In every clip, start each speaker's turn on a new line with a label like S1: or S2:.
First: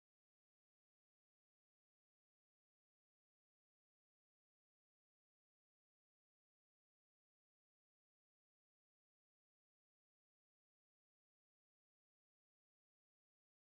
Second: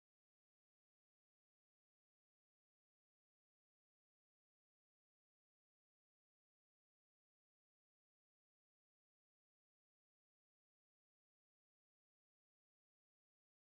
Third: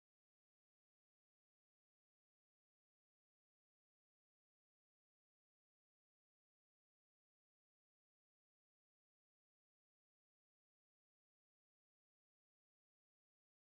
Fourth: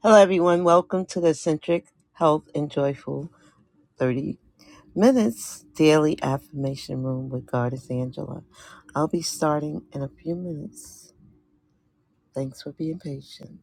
S1: Hello, everyone. Welcome to the Centric Health and Joyful 30 Minutes Daily Affirmation Room with Goddess Angela. I'll be starting in a few minutes. Thanks for being patient.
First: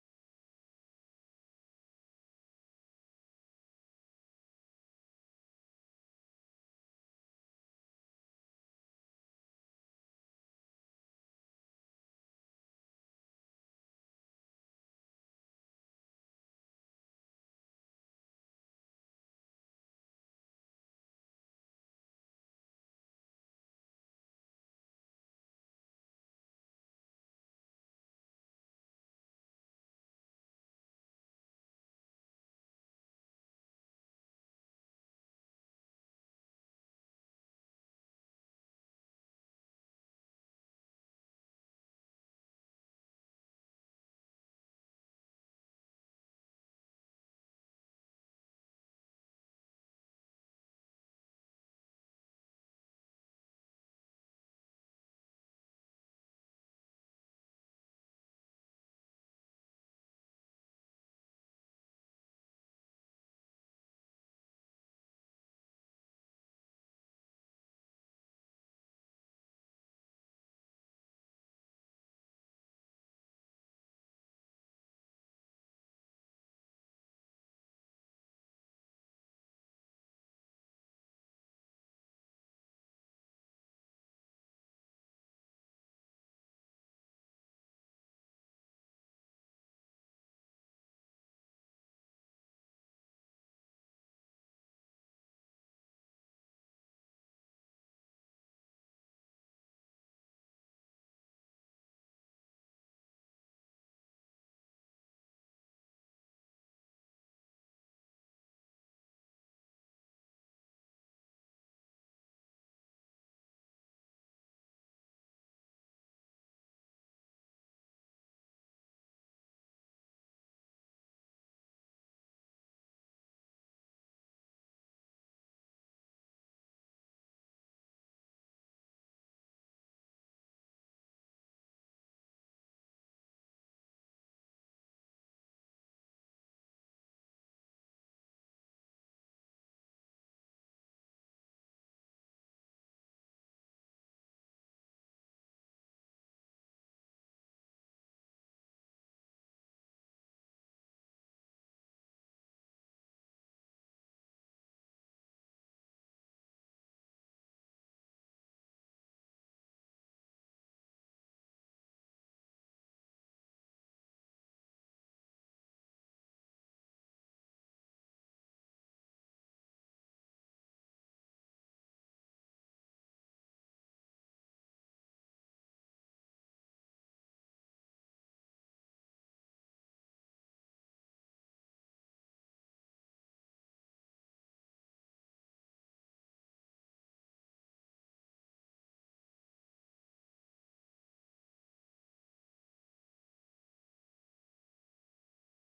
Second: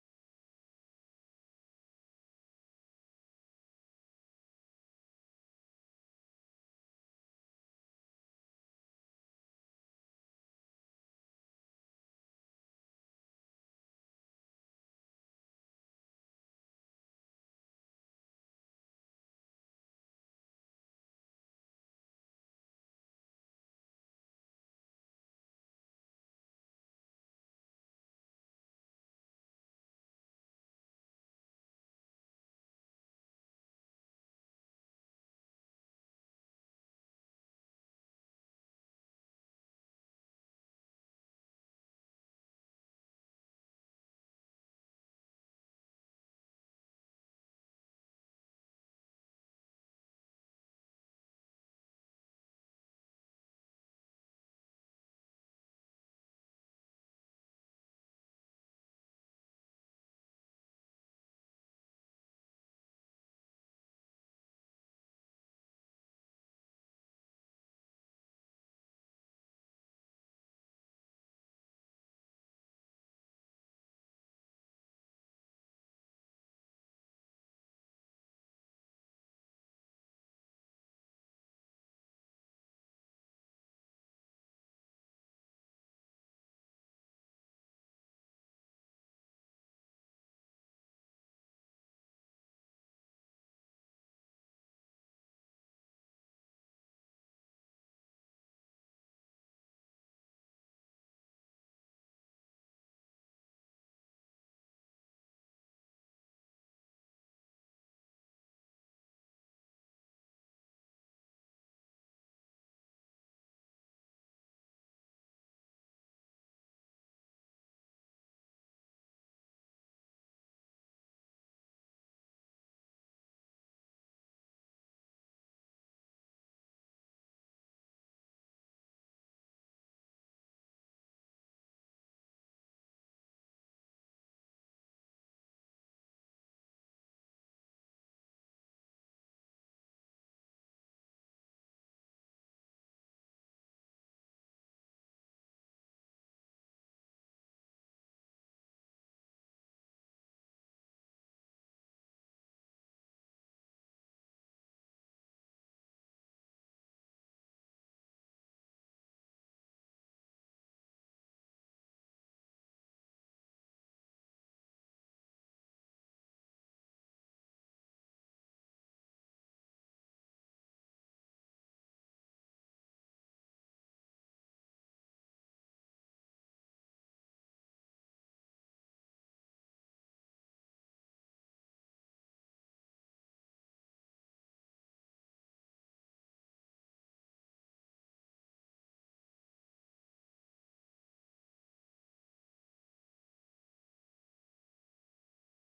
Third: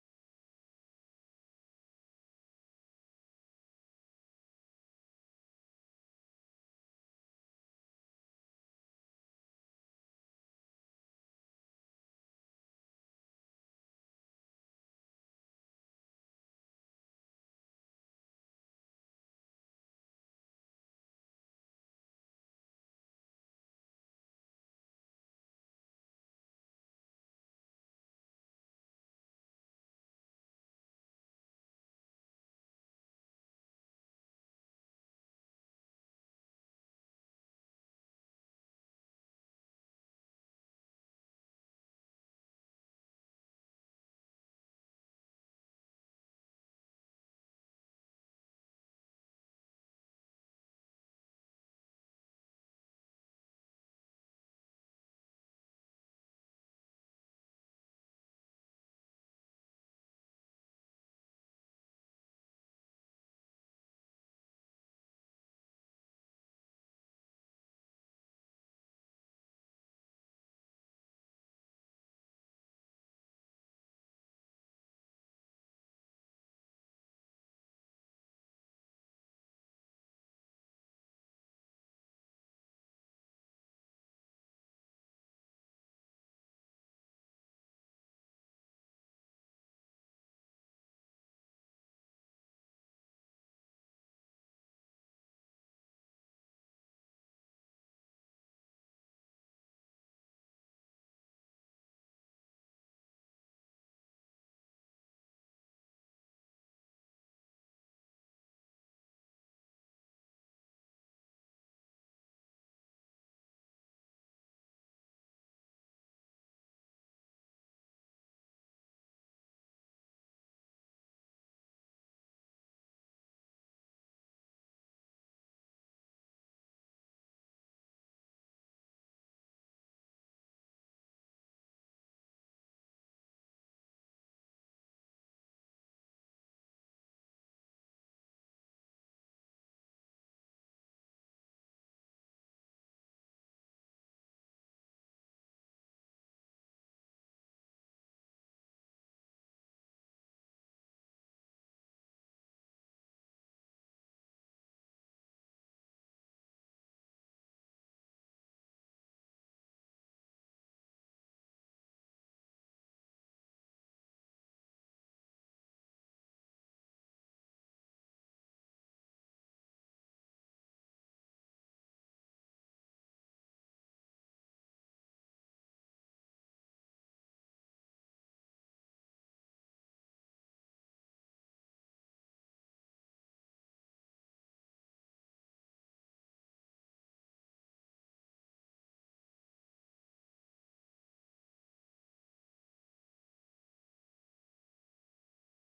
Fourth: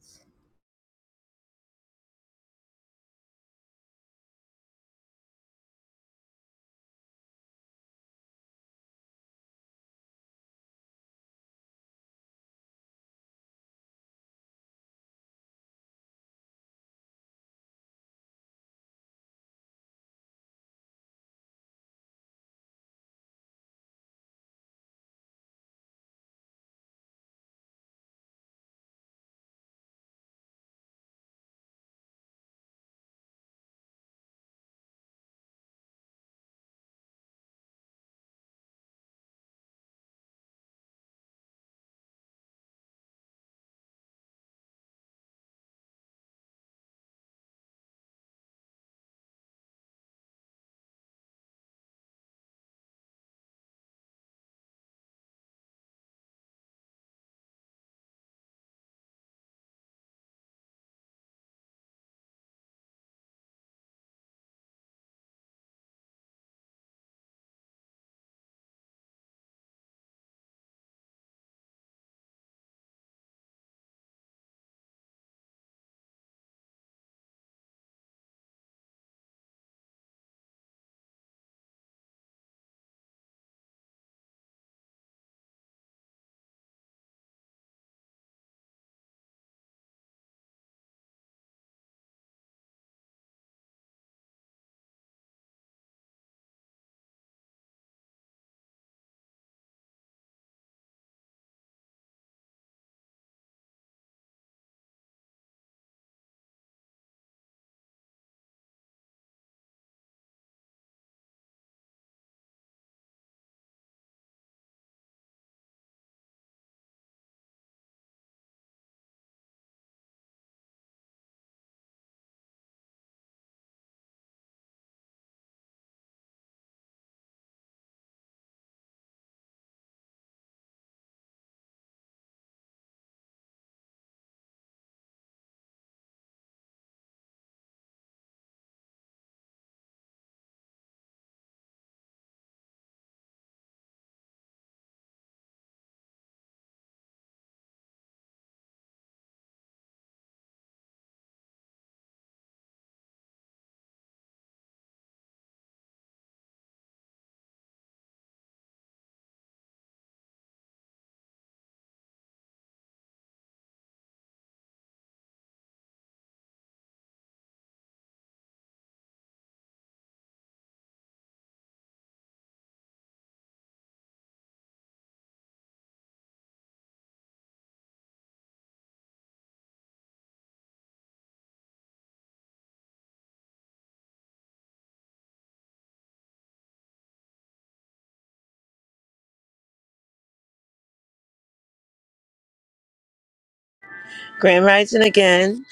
S1: Grand Rising again.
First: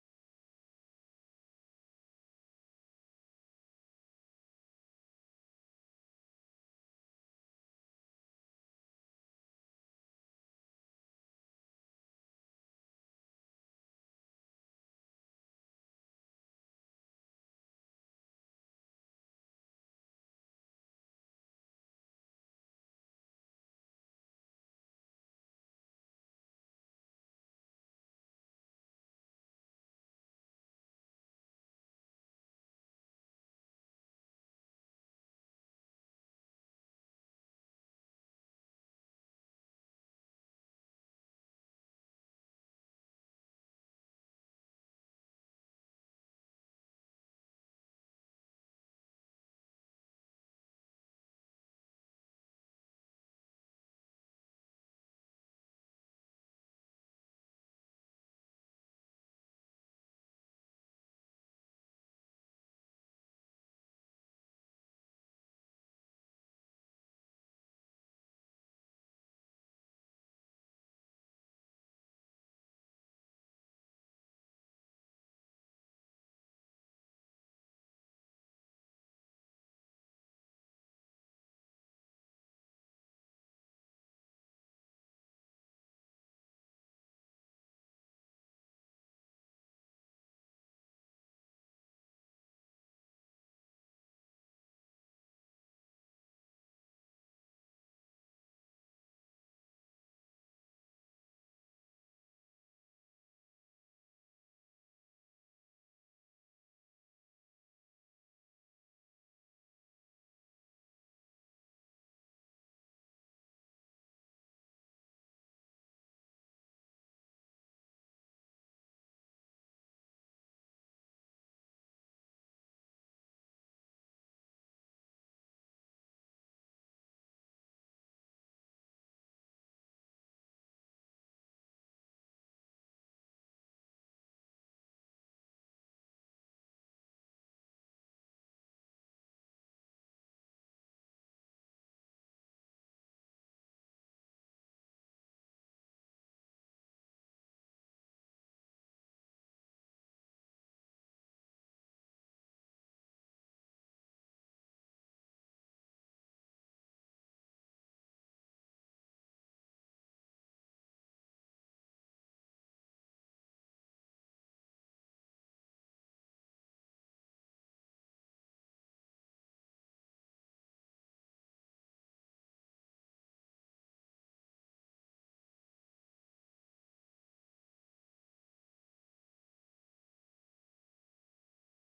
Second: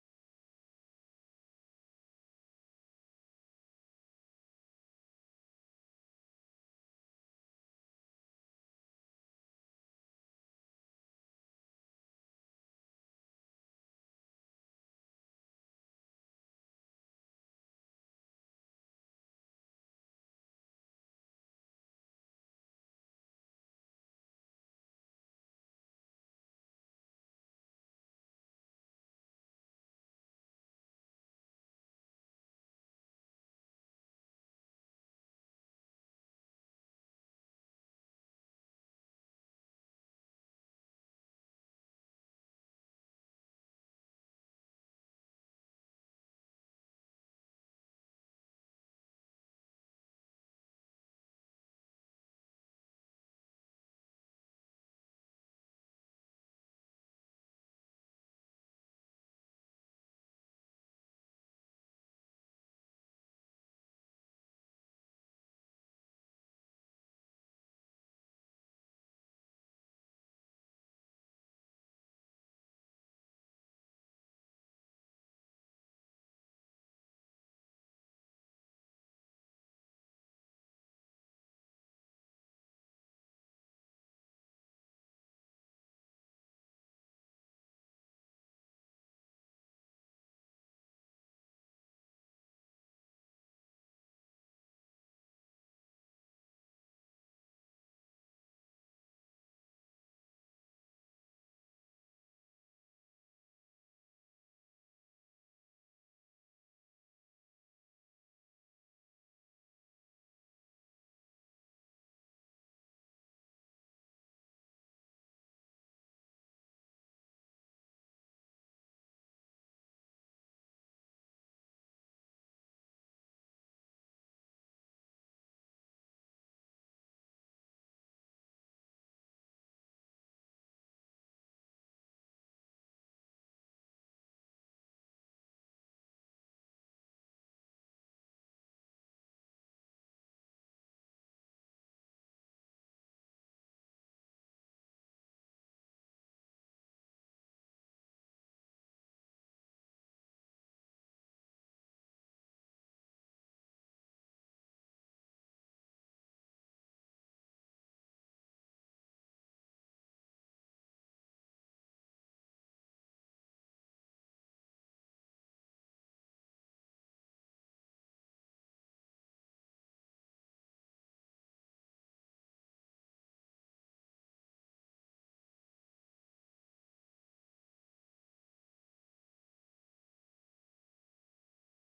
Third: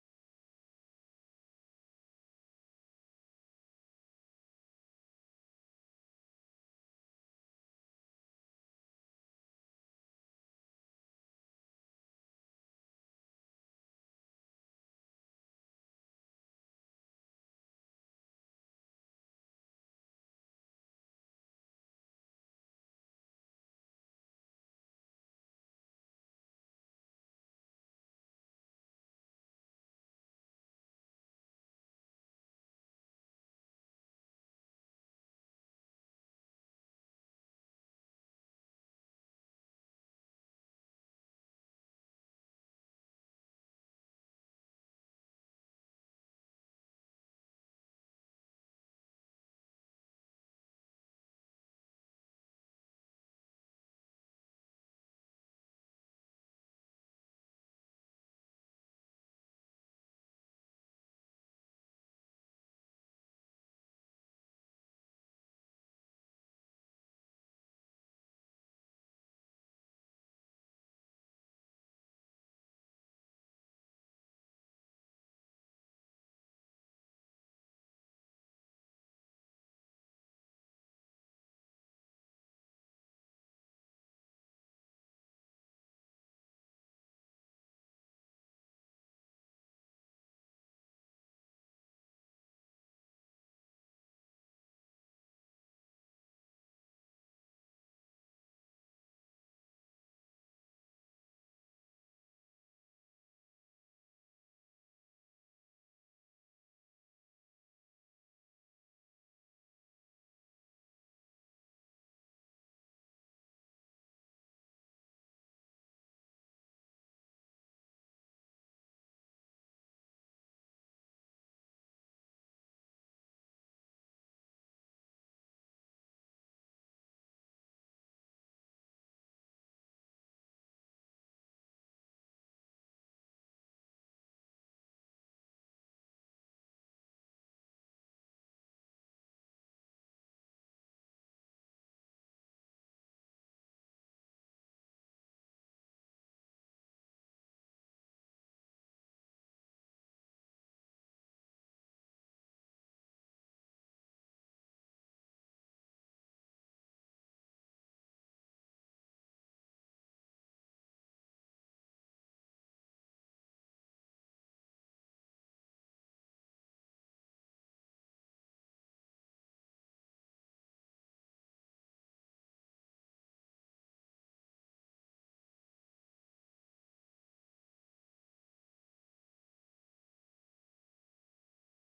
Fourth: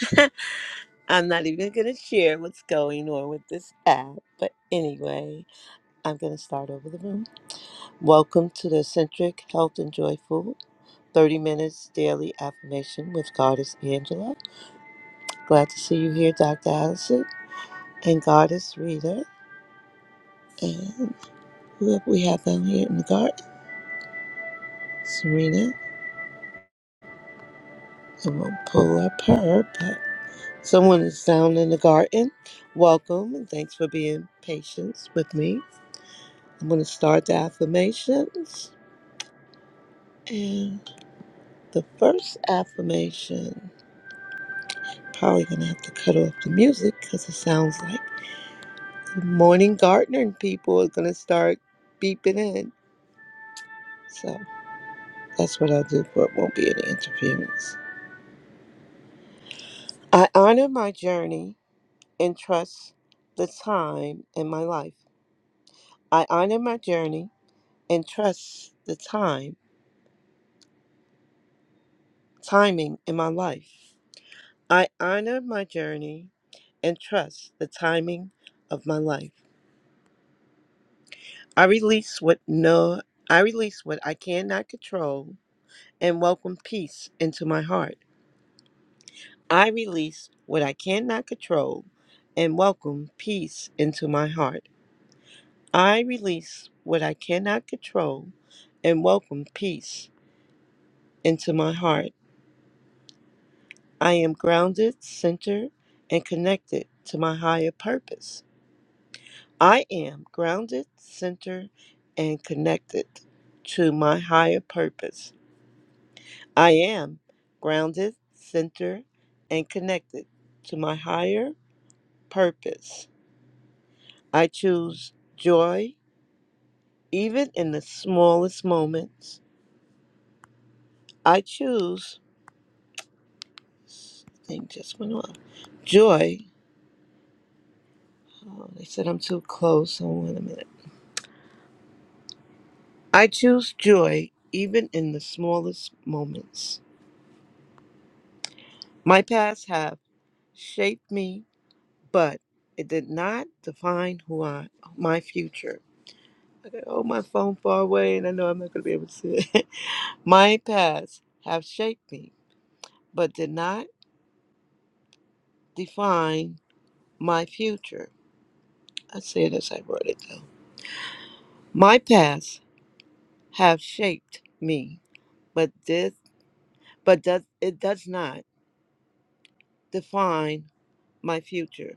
S1: I'm not even going to share what's going on with this app, but anyway, I'm going to start over the room. Welcome to the Centric Health and Joyful 30 Minutes Daily Affirmation with Goddess Angela. Glad to see you here, Dr. Allison. and Goddess Reader. And who have we had down here in the garden? Serena. And we'll pull up her, but someone is down in the garden. Welcome and thanks for being patient with me. I'm going to start the affirmations. And the first affirmation, probably going to have to cut off the music because it sounds like the morning gardening people are going to start beeping in. So that's what I'll do, but it won't be any interference. I honor my journey and trust the time in my life. I honor my journey and trust the time, timing in my life. I honor my journey and trust the timing of my life. I release what no I release what I cannot control and welcome peace into my heart. I release what I cannot control and welcome peace into my heart. I release what I cannot control and welcome peace into my heart. I am grounded, centered, and connected to my higher purpose. I am grounded, centered, and connected to my higher purpose. I am grounded, centered, and connected to my higher purpose. I choose joy even in the smallest moments. I choose Thing just went off. Joy. Oh, they said I'm too close. Hold on a minute. I choose joy even in the smallest moments. My past have shaped me, but it did not define who I my future. Oh, my phone far away, and I know I'm not gonna be able to see it. my past have shaped me, but did not define my future. I say it as I wrote it though. My past have shaped me, but did but does, it does not define my future.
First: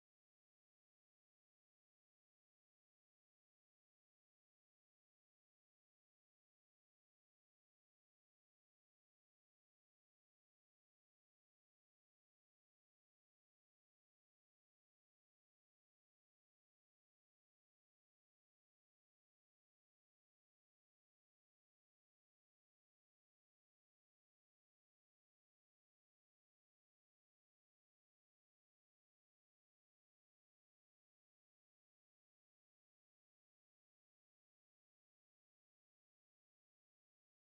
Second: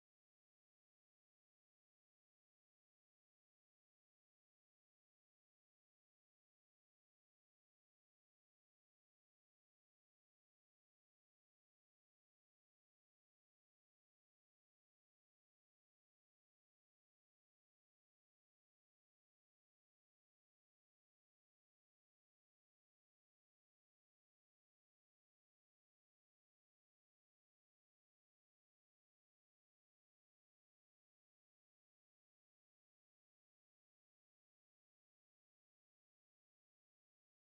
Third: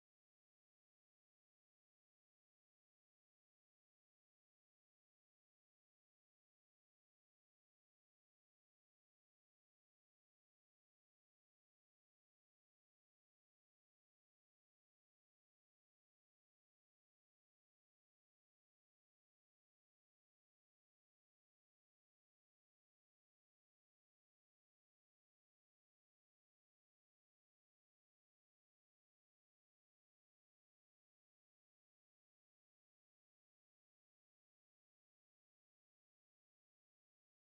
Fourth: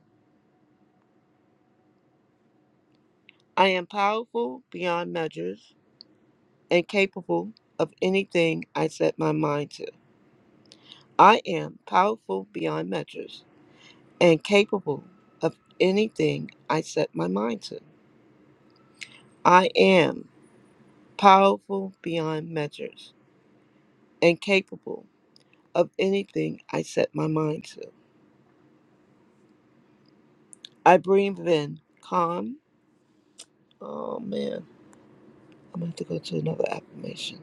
S1: I am powerful beyond measures and capable of anything I set my mind to. I am powerful beyond measures and capable of anything I set my mind to. I am powerful beyond measures and capable of anything I set my mind to. I breathe in calm. Oh man, I'm gonna have to go to another affirmation.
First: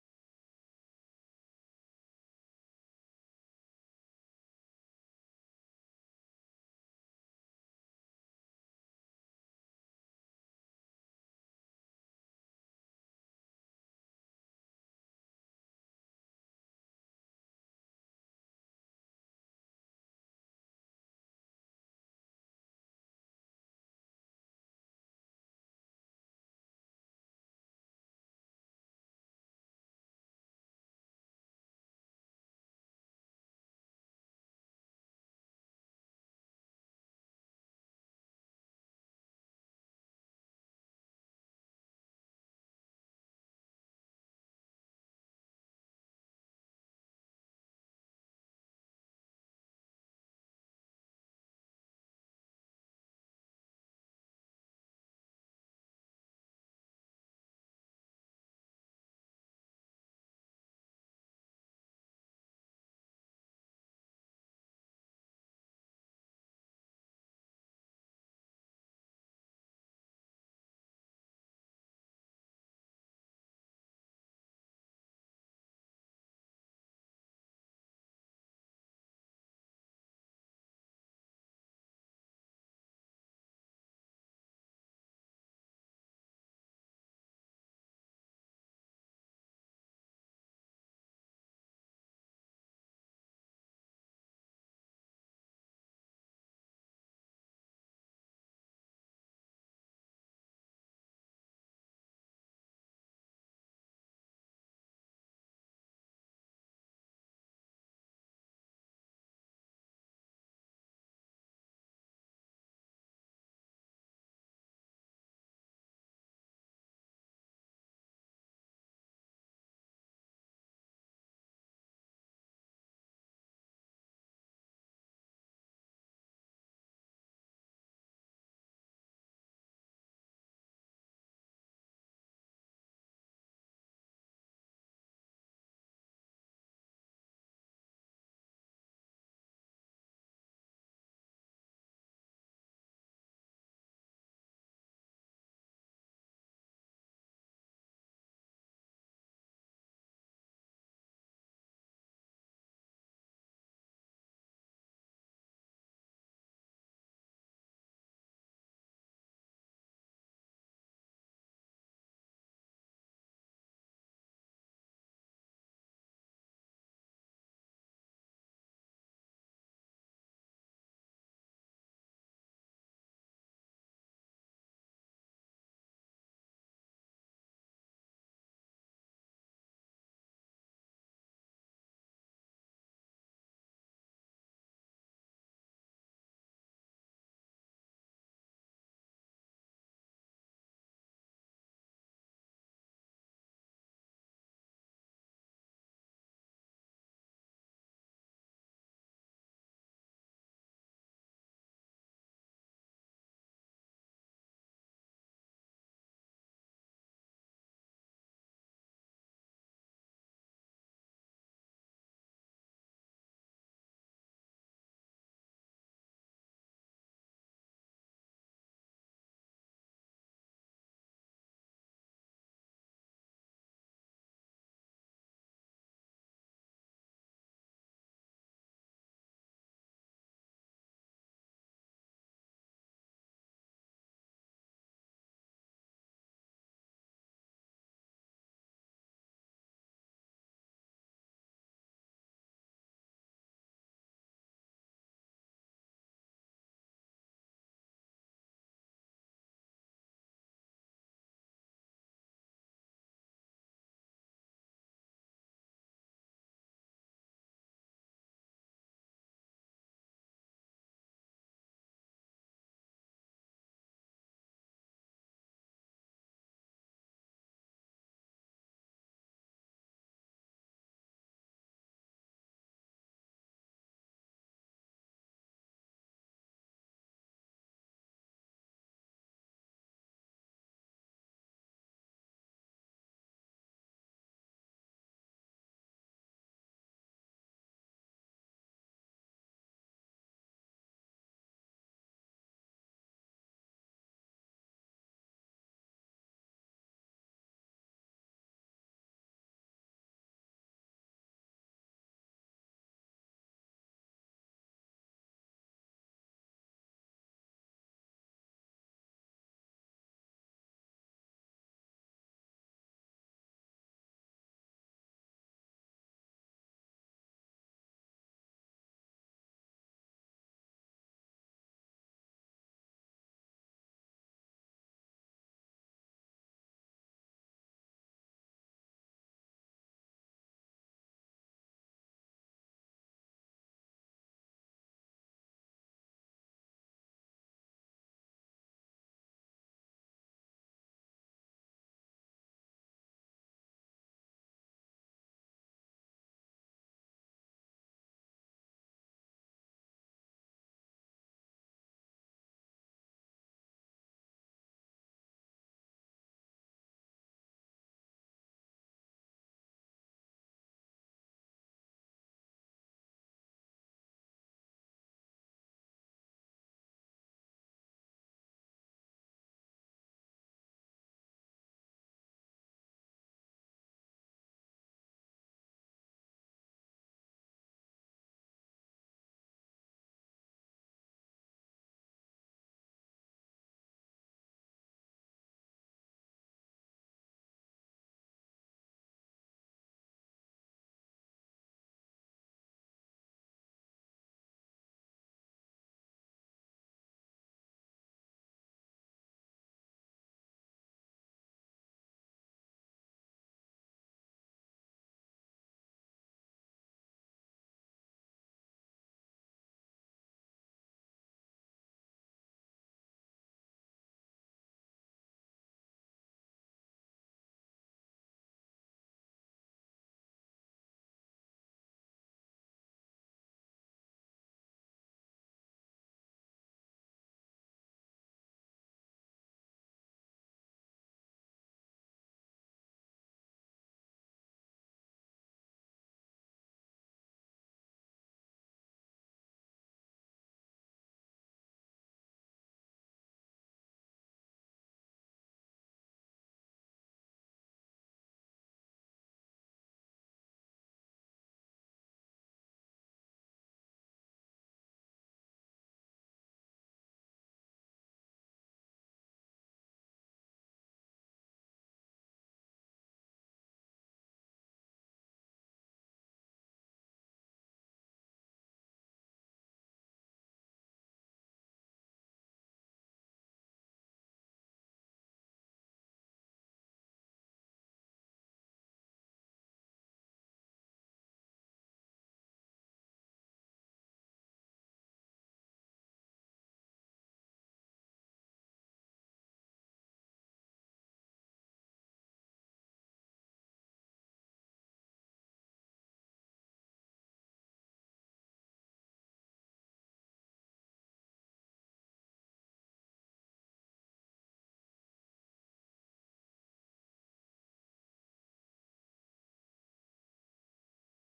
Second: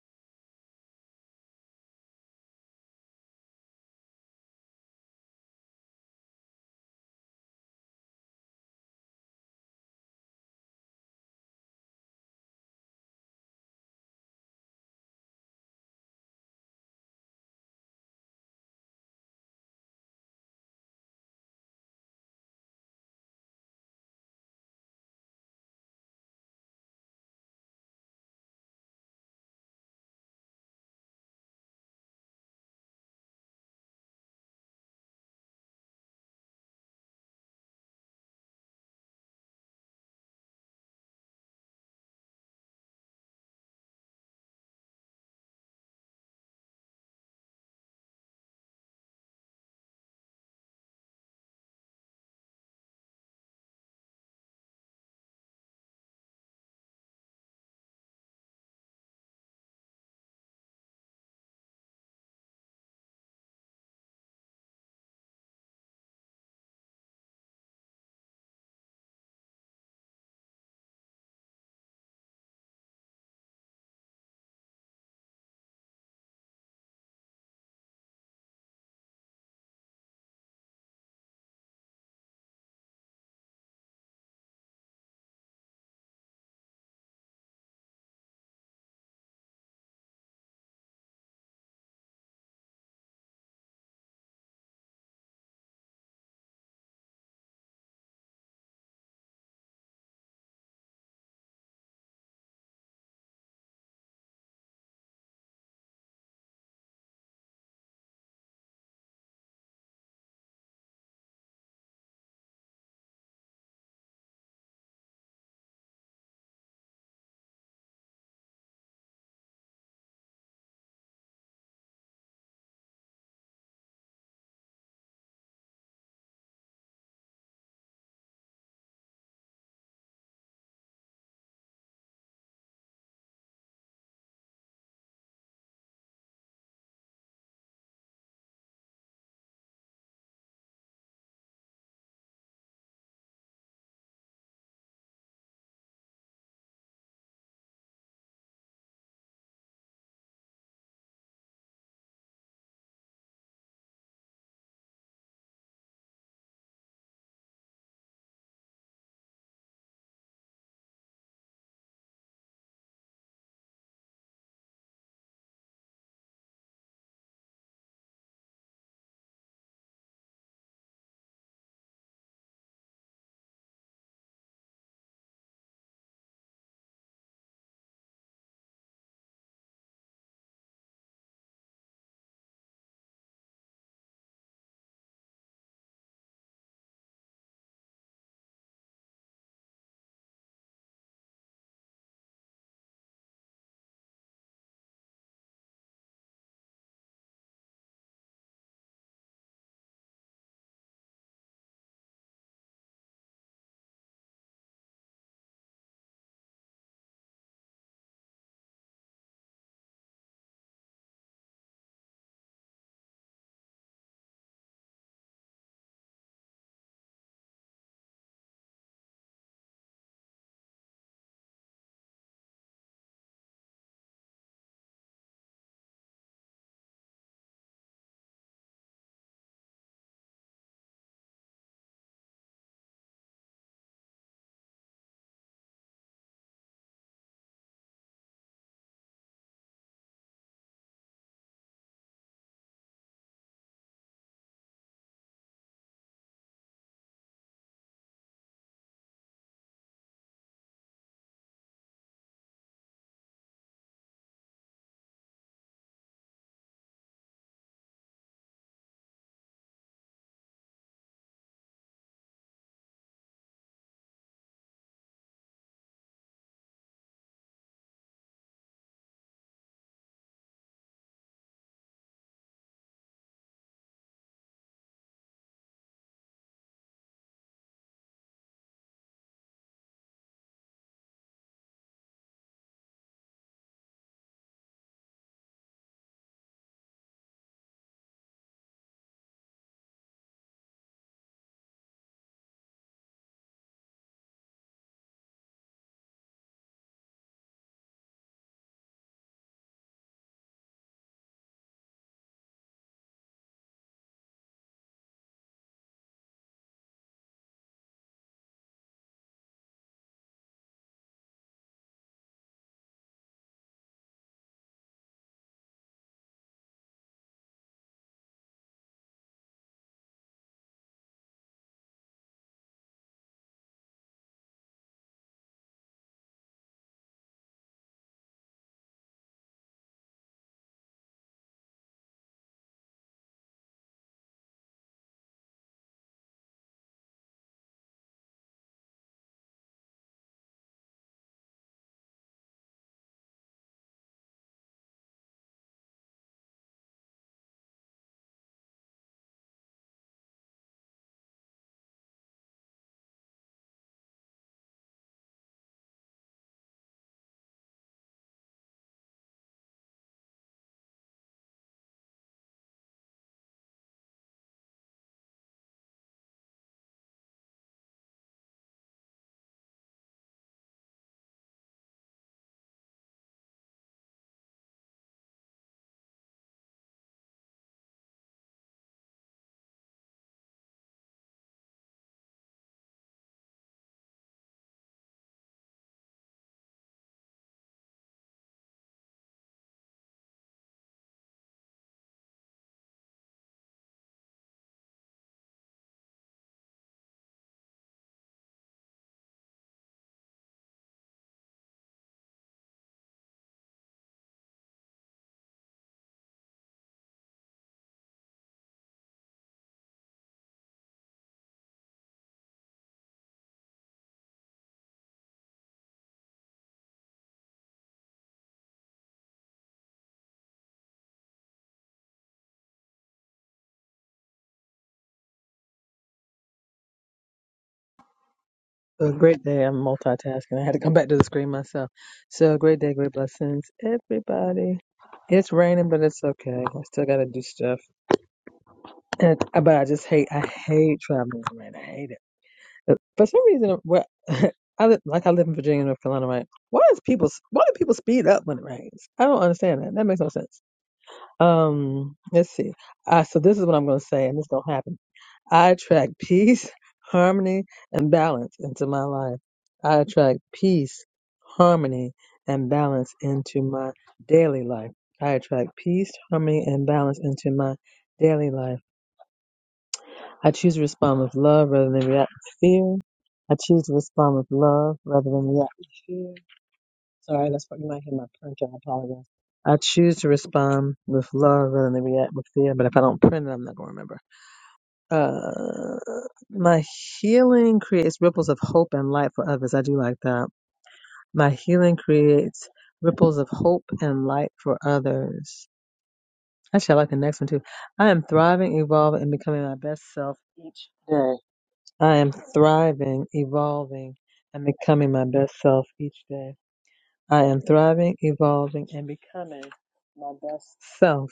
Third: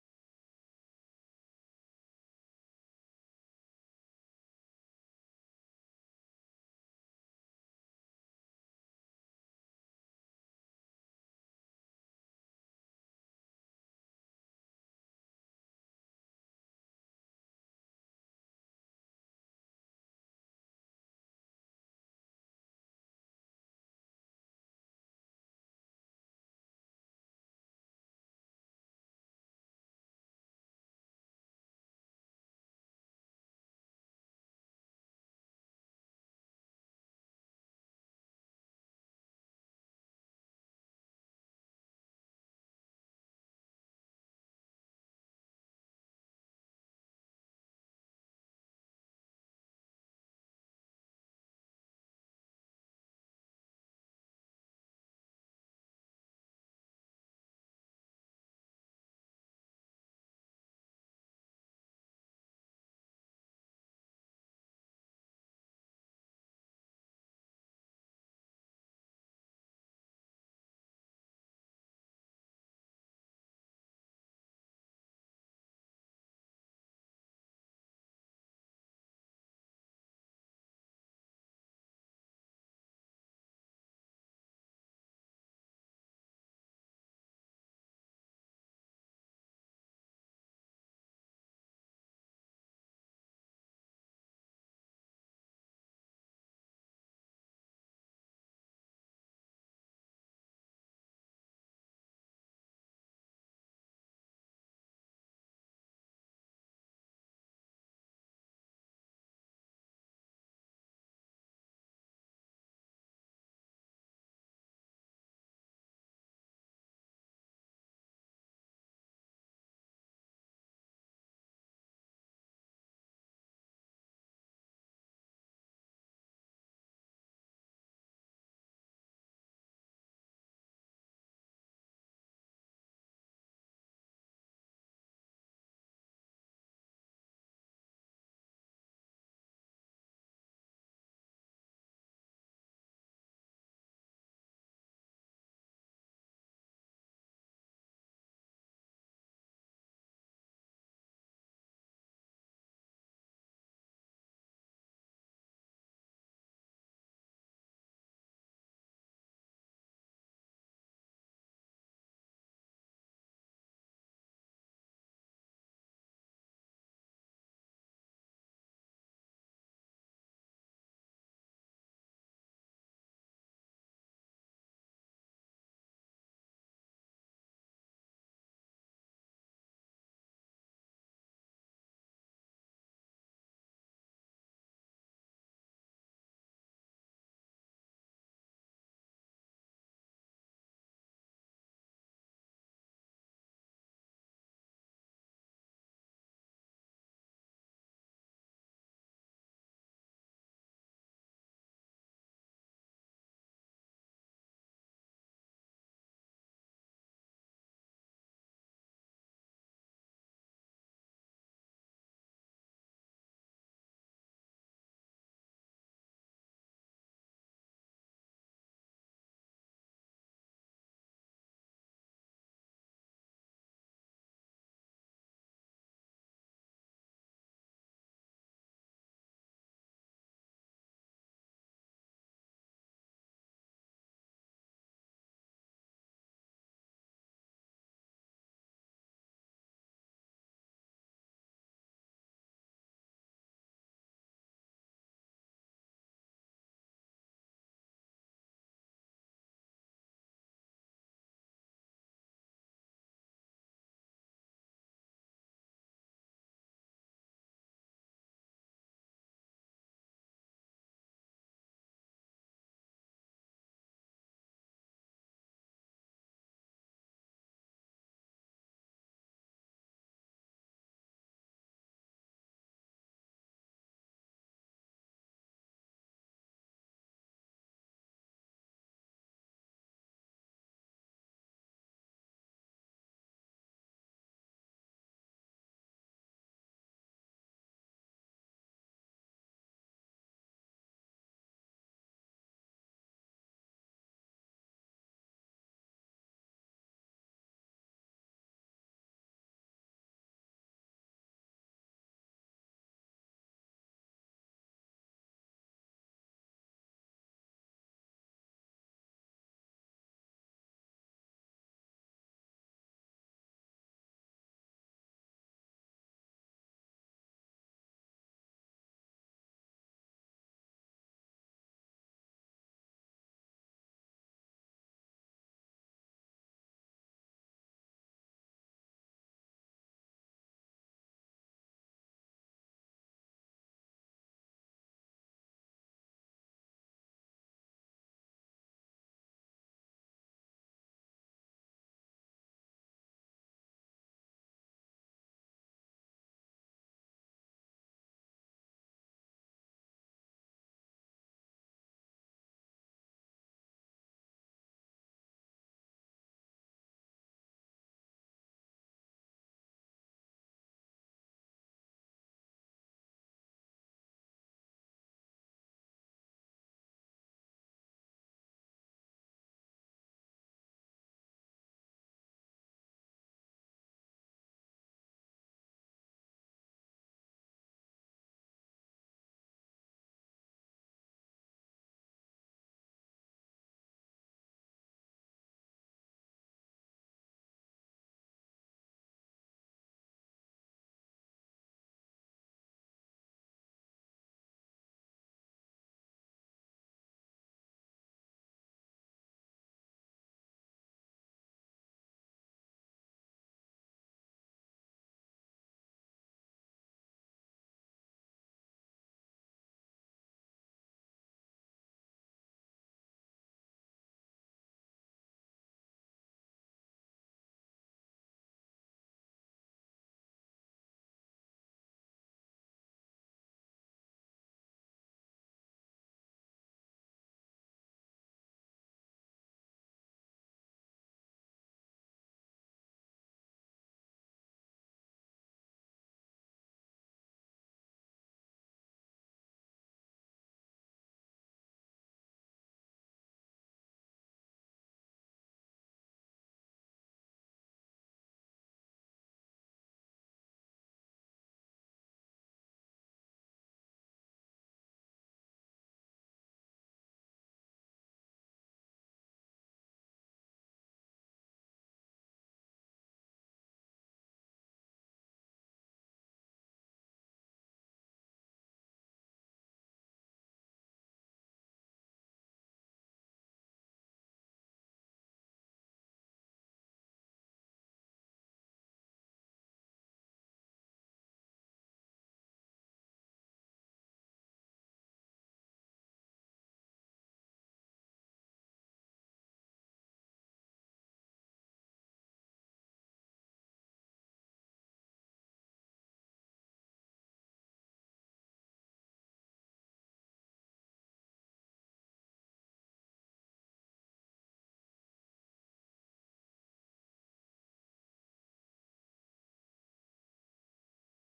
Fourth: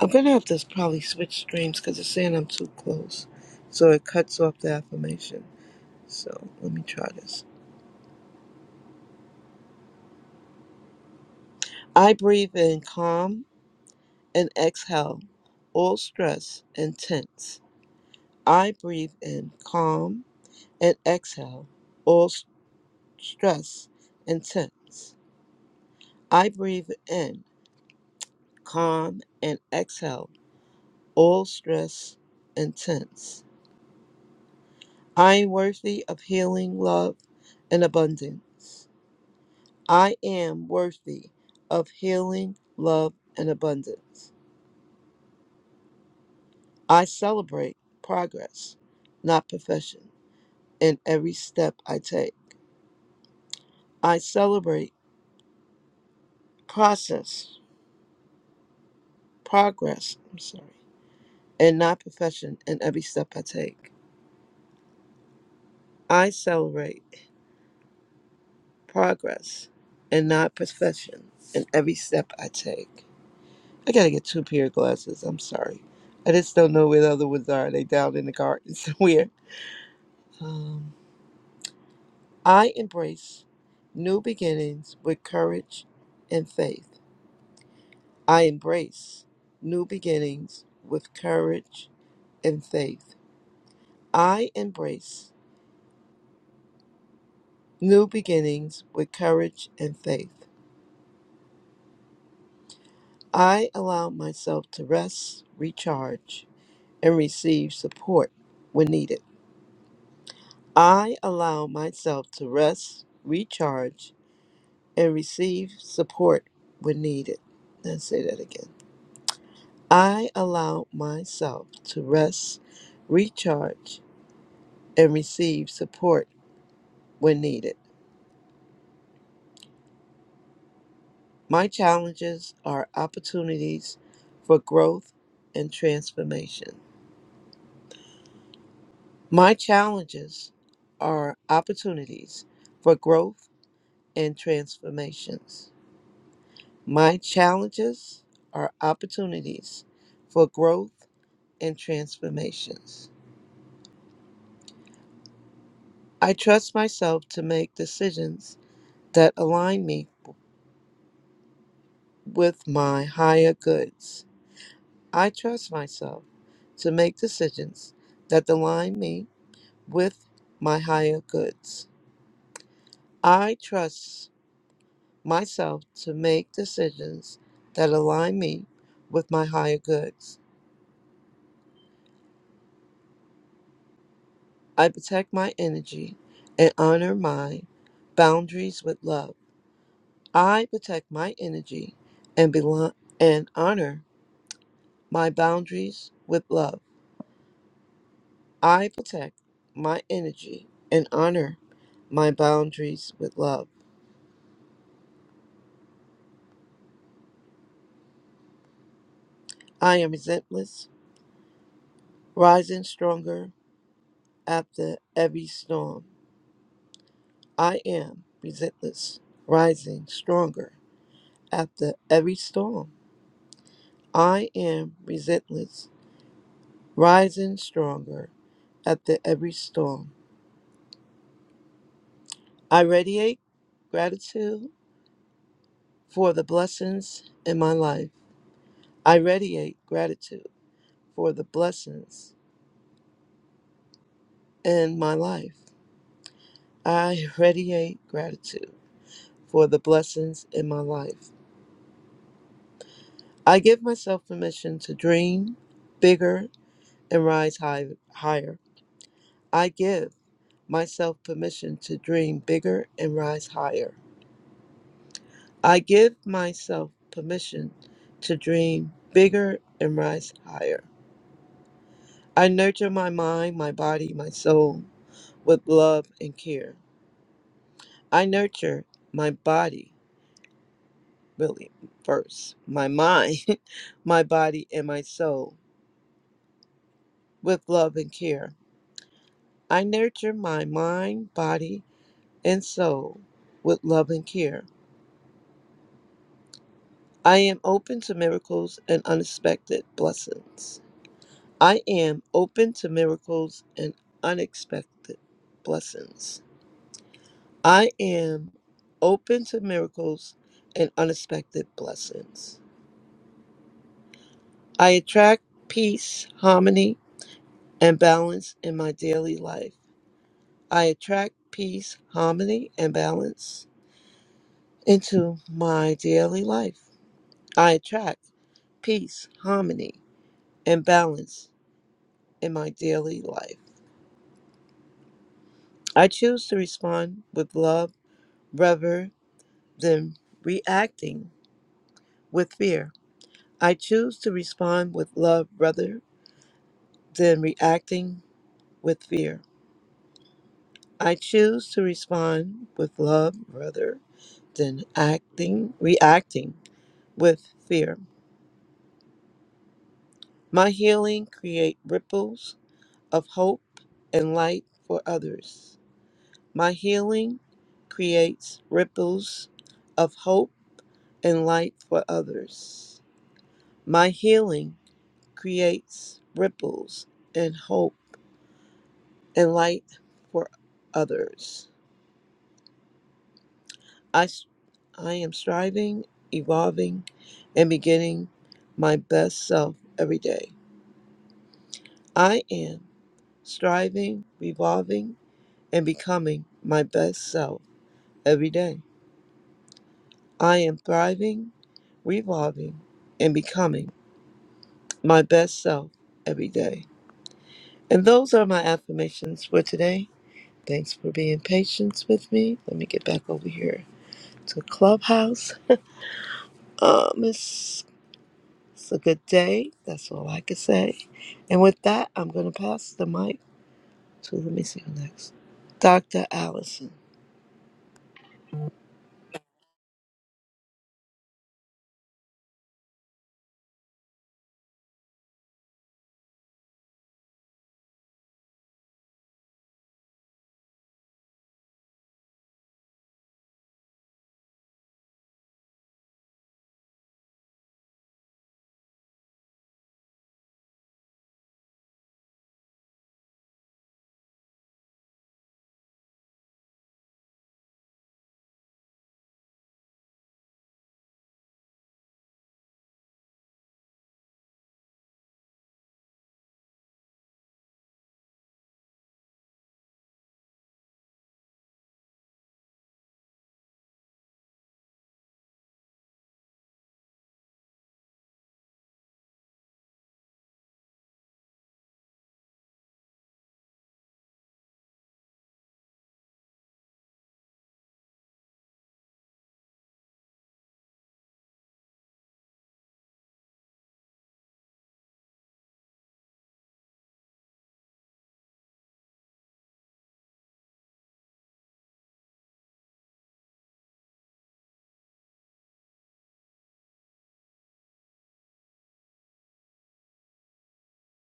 S1: I'm gonna have to probably switch streams because it's saying I'm too close, so it cuts off the affirmation. So let me try this. I breathe in calm and exhale all stress and tense. I breathe in calm and exhale all s- stress and tense. I breathe in calm and exhale all stress and tense. I am worthy of healing, love, and abundance. I am worthy of healing, love, and abundance. I celebrate progress, not perfection, in every step I take. I celebrate process, progress, I'm sorry, and not perfection in every step I take. I celebrate progress and not perfection in every step I take. I gotta get two pair of glasses, I'm sorry. I just don't know where the other ones are. They down in the garden somewhere. Um, I embrace new beginnings with courage and faith. I embrace new beginnings with courage and faith. I embrace new beginnings with courage and faith. I allow myself to rest, recharge, and receive support when needed. I allow myself to rest, recharge, and receive support when needed. Let's say that again. I allow myself to rest, recharge, and receive support when needed. My challenges are opportunities for growth and transformation. My challenges are opportunities for growth and transformations. My challenges are opportunities for growth and transformations. I trust myself to make decisions that align me with my higher goods. I trust myself to make decisions that align me with my higher goods. I trust myself to make decisions that align me with my higher goods. I protect my energy and honor my boundaries with love. I protect my energy and, belo- and honor my boundaries with love. I protect my energy and honor my boundaries with love. I am relentless, rising stronger after every storm. I am relentless, rising stronger after every storm. I am relentless, rising stronger after every storm. I radiate gratitude for the blessings in my life. I radiate gratitude for the blessings in my life. I radiate gratitude for the blessings in my life. I give myself permission to dream bigger and rise high, higher. I give myself permission to dream bigger and rise higher. I give myself permission to dream bigger and rise higher. I nurture my mind, my body, my soul with love and care. I nurture my body really first my mind, my body, and my soul with love and care. I nurture my mind, body, and soul with love and care. I am open to miracles and unexpected blessings. I am open to miracles and unexpected blessings. I am open to miracles and unexpected blessings. I attract peace, harmony, and balance in my daily life. I attract peace, harmony, and balance into my daily life. I attract peace, harmony, and balance in my daily life. I choose to respond with love rather than reacting with fear. I choose to respond with love rather than reacting with fear. I choose to respond with love rather than acting, reacting with fear. My healing create ripples of hope and light for others. My healing creates ripples of hope and light for others. My healing creates ripples and hope and light for others. I, s- I am striving, evolving, and beginning my best self every day. I am striving, evolving and becoming my best self every day. I am thriving, revolving, and becoming my best self every day. And those are my affirmations for today. Thanks for being patient with me. Let me get back over here to Clubhouse. Um, it's, it's a good day. That's all I can say. And with that, I'm going to pass the mic to, let me see who next, Dr. Allison.
S2: So a great day. I'm multitasking. I had to come back to the screen myself. So a great day, great blessings, everybody. It's raining, but it's okay. I still gotta do stuff. And, uh, but I just hate. I hate traveling in the rain. I hate it. But for some reason, where I live, like I live in Virginia, North Carolina, right? Why is people? Why do people speed up when it rains? I don't understand that. That makes no sense. Um, let's see. Uh, so this is what I'm gonna say, and this don't happen. I attract peace, harmony, and balance into my life. I attract peace, harmony, and balance into my daily life. I attract peace, harmony, and balance into my daily life. I choose to respond with love rather than react with fear. I choose to respond with love rather than react with fear. Sorry, that's what you might hear my printer. I apologize. I choose to respond with love rather than react with fear, but if I don't print it, I'm not going to remember. Uh, my healing creates ripples of hope and light for others. I do like that. My healing creates ripples of hope and light for others. Actually, I like the next one too. I am thriving, evolving, and becoming my best self each day. I am thriving, evolving, and becoming my best self each day. I am thriving, evolving, and becoming my best self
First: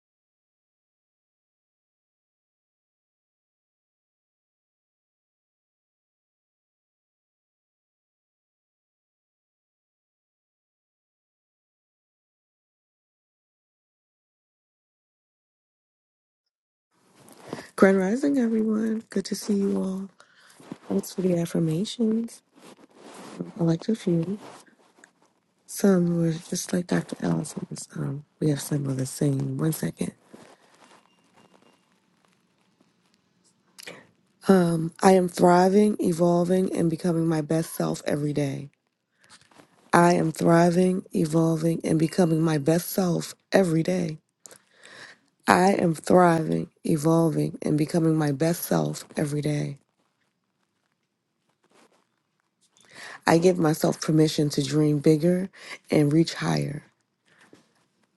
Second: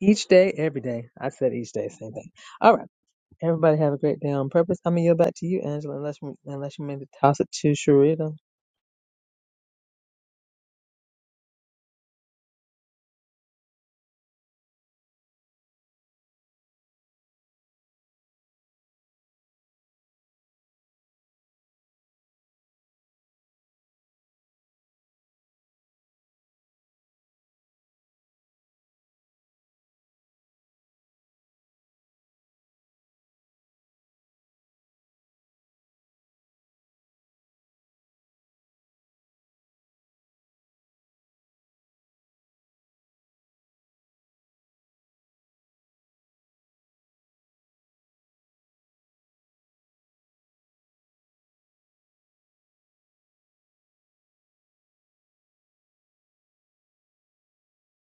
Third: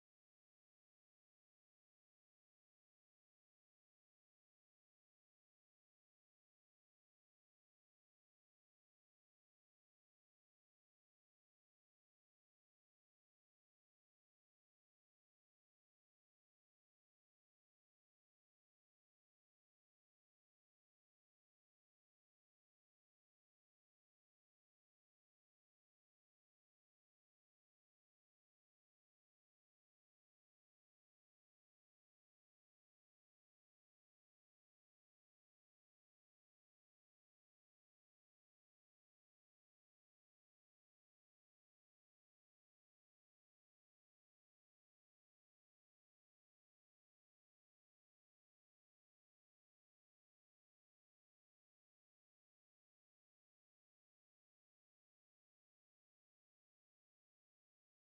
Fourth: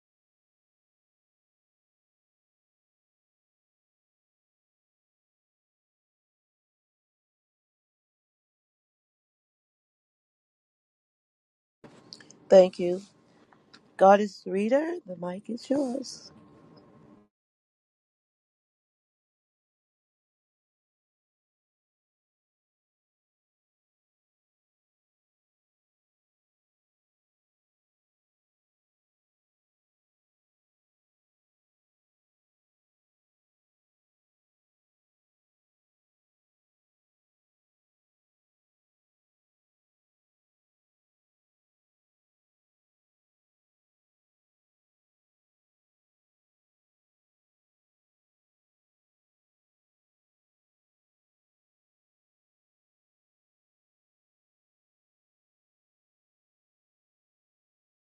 S2: each day, every day. I said each day, same thing. All right. Everybody have a great day on purpose. I'm gonna yield back to you, Angela, unless you, unless you maybe toss it to Sharita.
S1: Thank you. God is the reader. The mic is yours.
S3: Grand Rising, everyone. Good to see you all. Thanks for the affirmations. I liked a few. Some were just like Dr. Allison's. Um, we have some of the same. One second. I am thriving, evolving, and becoming my best self every day. I am thriving, evolving, and becoming my best self every day. I am thriving, evolving, and becoming my best self every day. I give myself permission to dream bigger and reach higher.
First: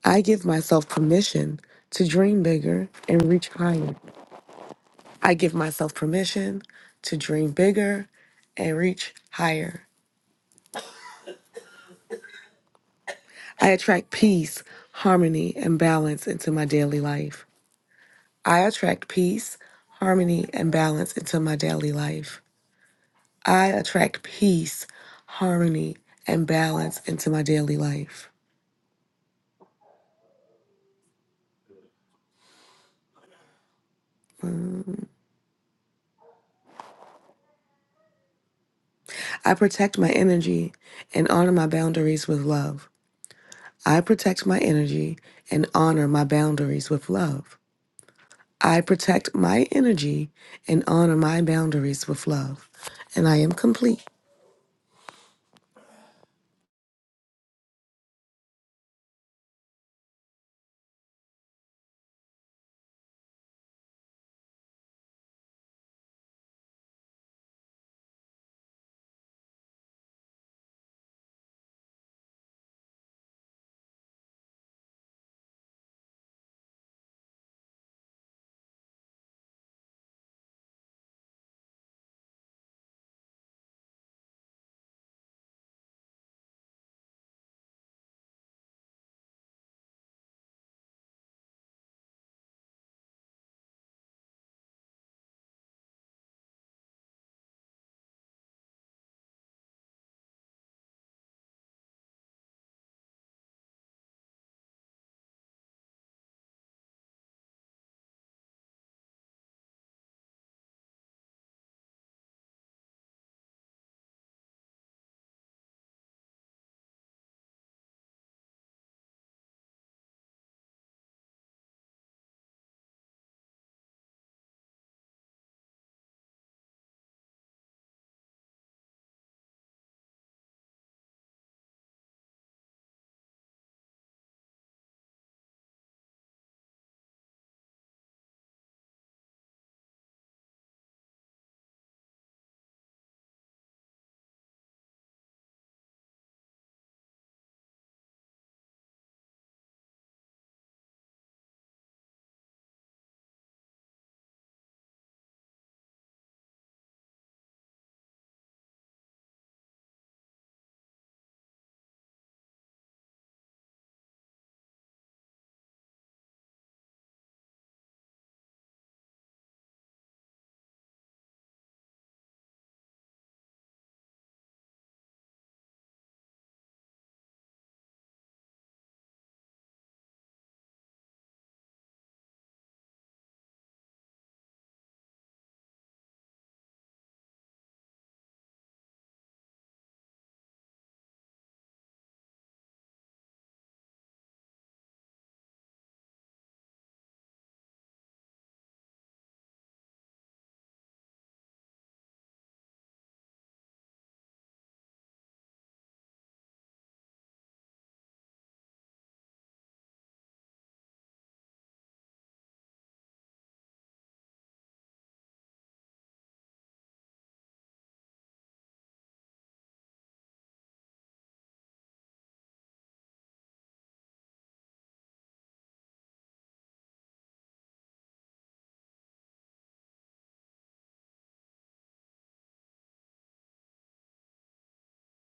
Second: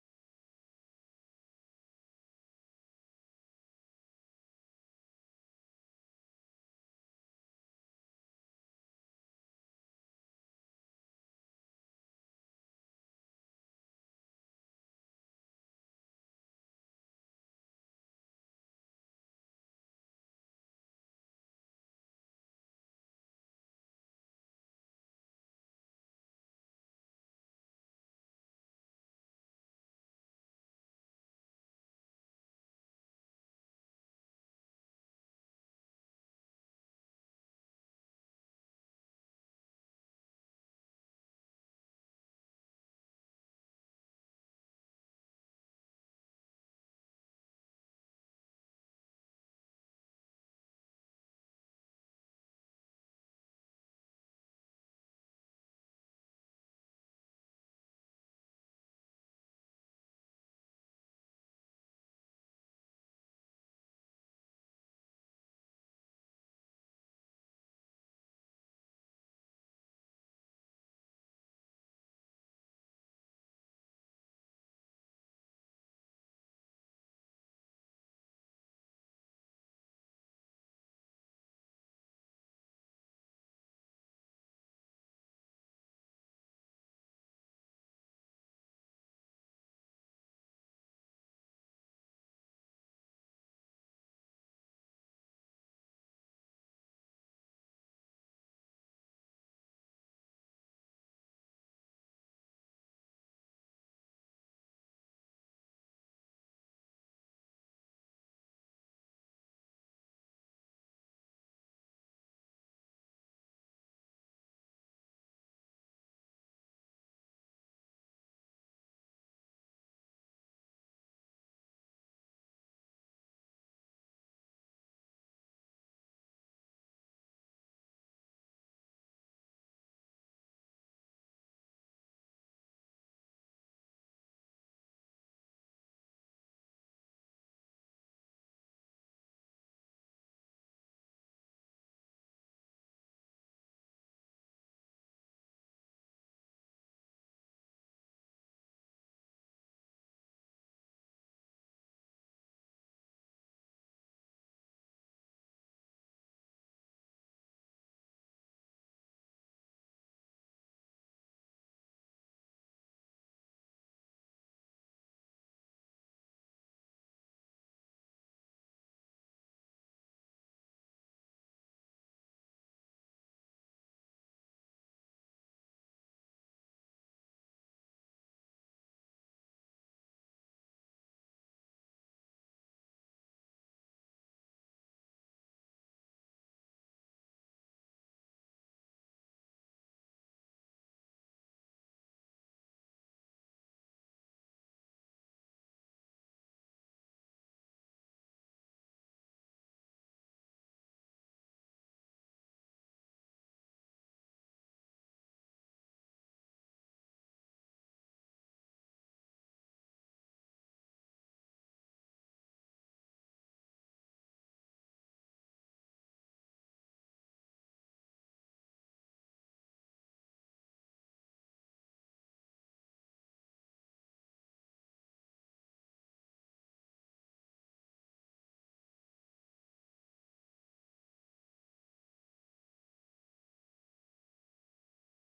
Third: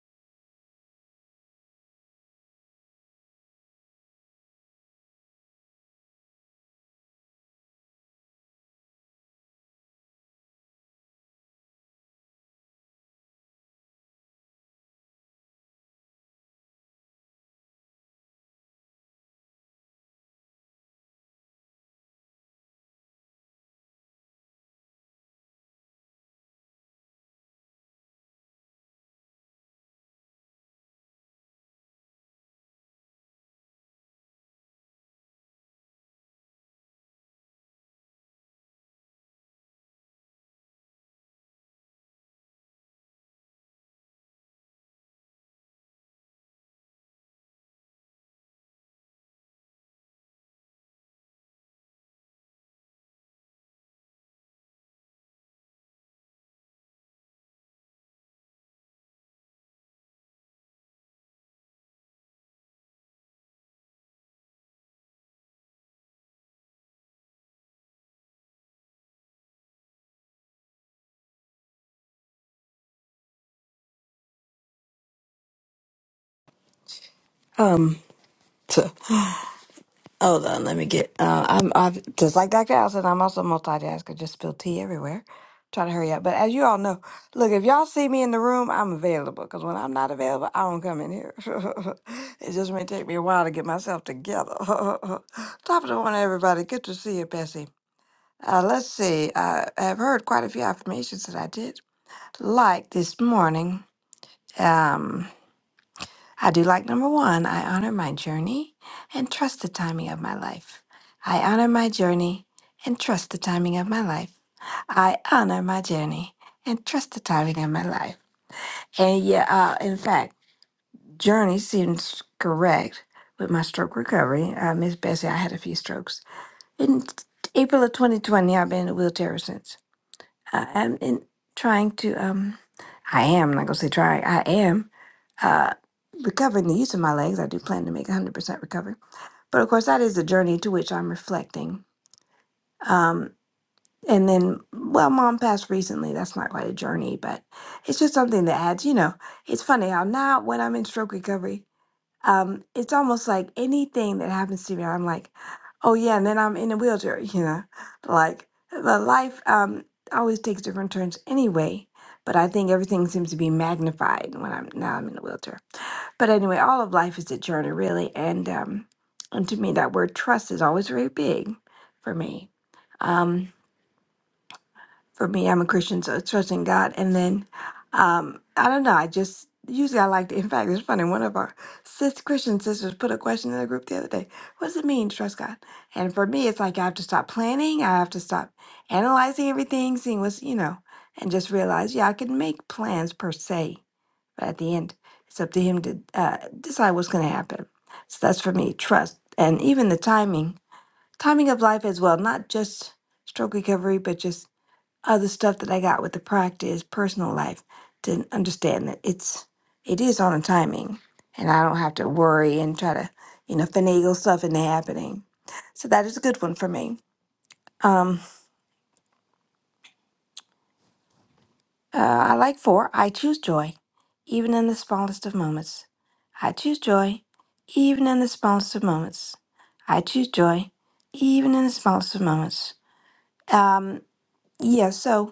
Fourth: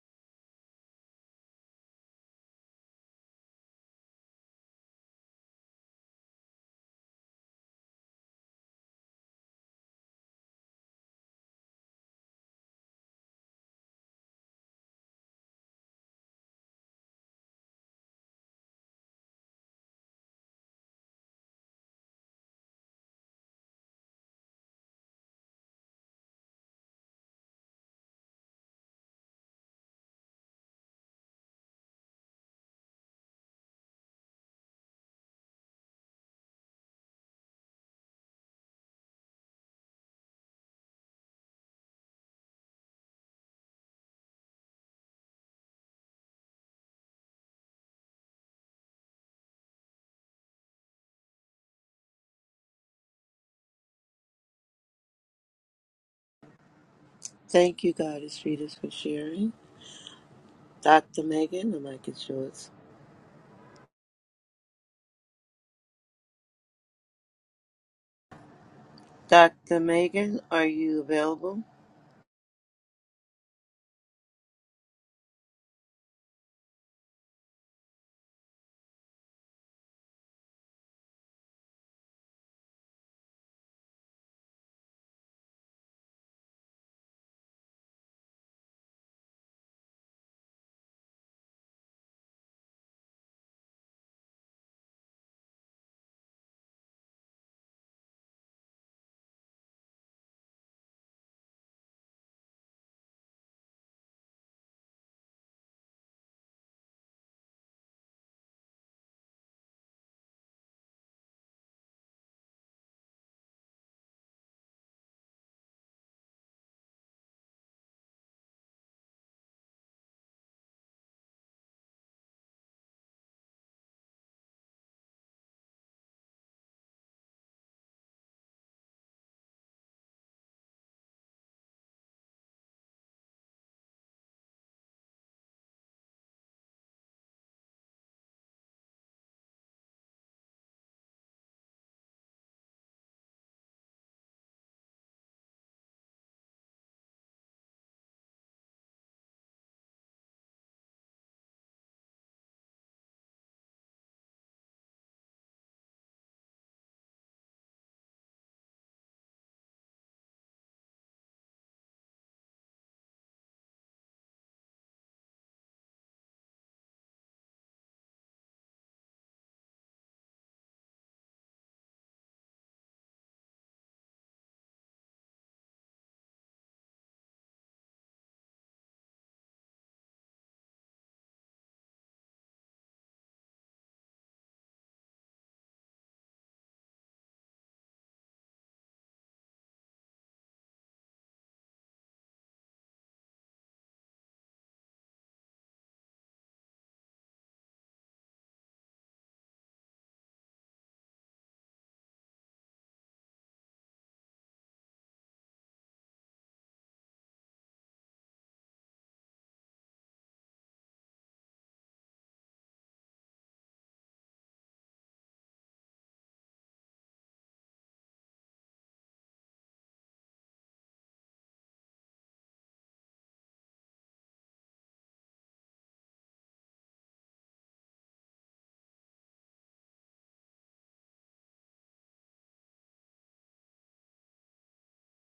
S3: I give myself permission to dream bigger and reach higher. I give myself permission to dream bigger and reach higher. I attract peace, harmony, and balance into my daily life. I attract peace, harmony, and balance into my daily life. I attract peace, harmony, and balance into my daily life. I protect my energy and honor my boundaries with love. I protect my energy and honor my boundaries with love. I protect my energy and honor my boundaries with love. And I am complete.
S1: Thank you, Goddess Fetus, for sharing. Dr. Megan, the mic is yours. Dr. Megan, are you available?
S4: Um, so, hold on, let me get. Uh, I'm, I'm just like Dr. Allison. I'm also a multitasker. Just spill tea everywhere. Try to hurry up. But as you all know, look, if y'all see me in the room, I'm available. Because when I'm not available, I don't come in here. it just may take me a while to get myself together. Top of the morning, everybody. Good to see you, Bessie. Uh, let's see. I have heard quite a few affirmations that I did like this morning. Um, I do like number one. I honor my journey and trust the timing of my life. I honor my journey and trust the timing of my life. I honor my journey and trust the timing of my life. And yeah, uh, in fact, journey seems correct with my stroke recovery. Uh, Miss Bessie, I had a few strokes. In April of 2020, I've been in a wheelchair since. I am in trying to um I am not gonna say try, I am uh recovering the use of my legs. I do plan to make 100% recovery. But of course that is a journey to which I'm reflecting. Um and then well mom passed recently. That's not quite a journey, but it's just something that adds, you know, it's funny how now when I'm in stroke recovery um, it's almost like anything that happens to me, I'm like, oh yeah, and then I'm in a wheelchair, you know, like the life um, always takes different turns anyway. But I think everything seems to be magnified when I'm now I'm in a wheelchair. But anyway, all of life is a journey, really, and um, and to me, that word trust is always very big for me. Um, for me. I'm a Christian, so trusting God. And then um, I don't know. I just usually I like to. In fact, it's funny. One of our sis Christian sisters put a question in the group the other day. What does it mean to trust God? And for me, it's like I have to stop planning. I have to stop analyzing everything, seeing what's you know, and just realize yeah, I can make plans per se, but at the end, it's up to Him to uh, decide what's going to happen. So that's for me trust, and even the timing, timing of life as well, not just stroke recovery, but just other stuff that I got with the practice, personal life, to understand that it's it is on a timing, and I don't have to worry and try to you know finagle stuff into happening. So that is a good one for me. Um, uh, I like four. I choose joy, even in the smallest of moments. I choose joy, even in the smallest of moments. I choose joy, even in the smallest of moments. Um, yeah. So.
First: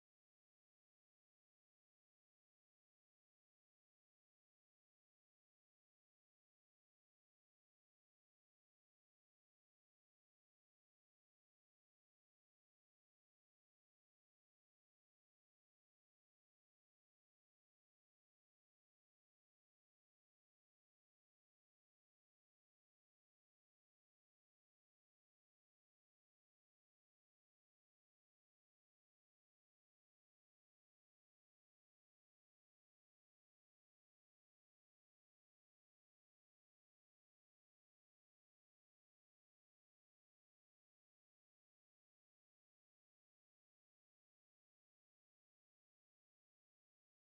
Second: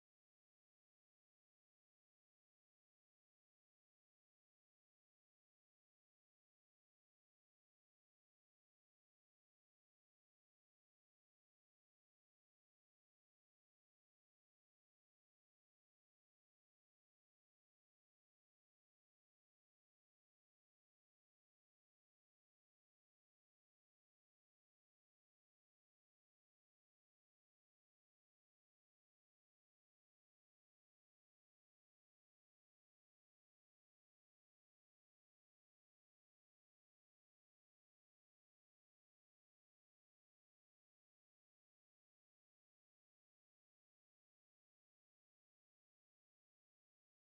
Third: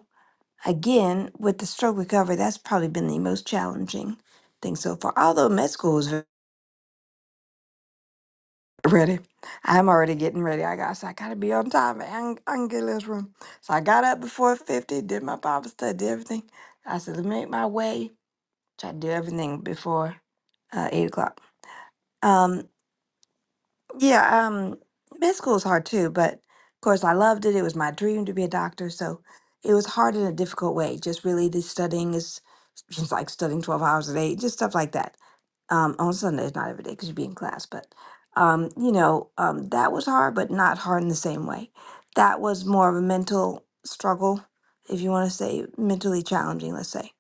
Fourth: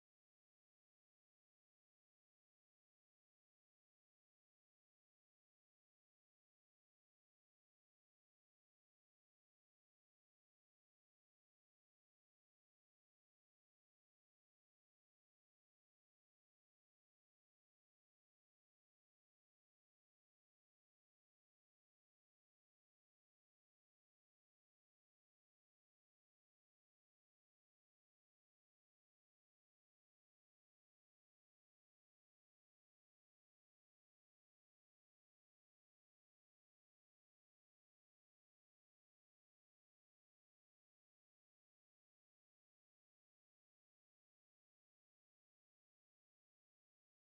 S4: again, with the stroke recovery, that's probably been the most challenging thing so far. Although med school is ve- ready, I'm already getting ready. I got, so I got to be on time. I can, I can get in this room. So I got up before 50, did my Bible study, did everything. I said, let me make my way. Try to do everything before uh, 8 o'clock. Um, Yeah, um, med school is hard too, but of course I loved it. It was my dream to be a doctor, so it was hard in a difficult way. Just really the studying is just like studying 12 hours a day, just stuff like that. Um, on Sundays, not every day because you'd be in class, but um, you know, um, that was hard, but not hard in the same way. That was more of a mental struggle, if you want to say mentally challenging, let's say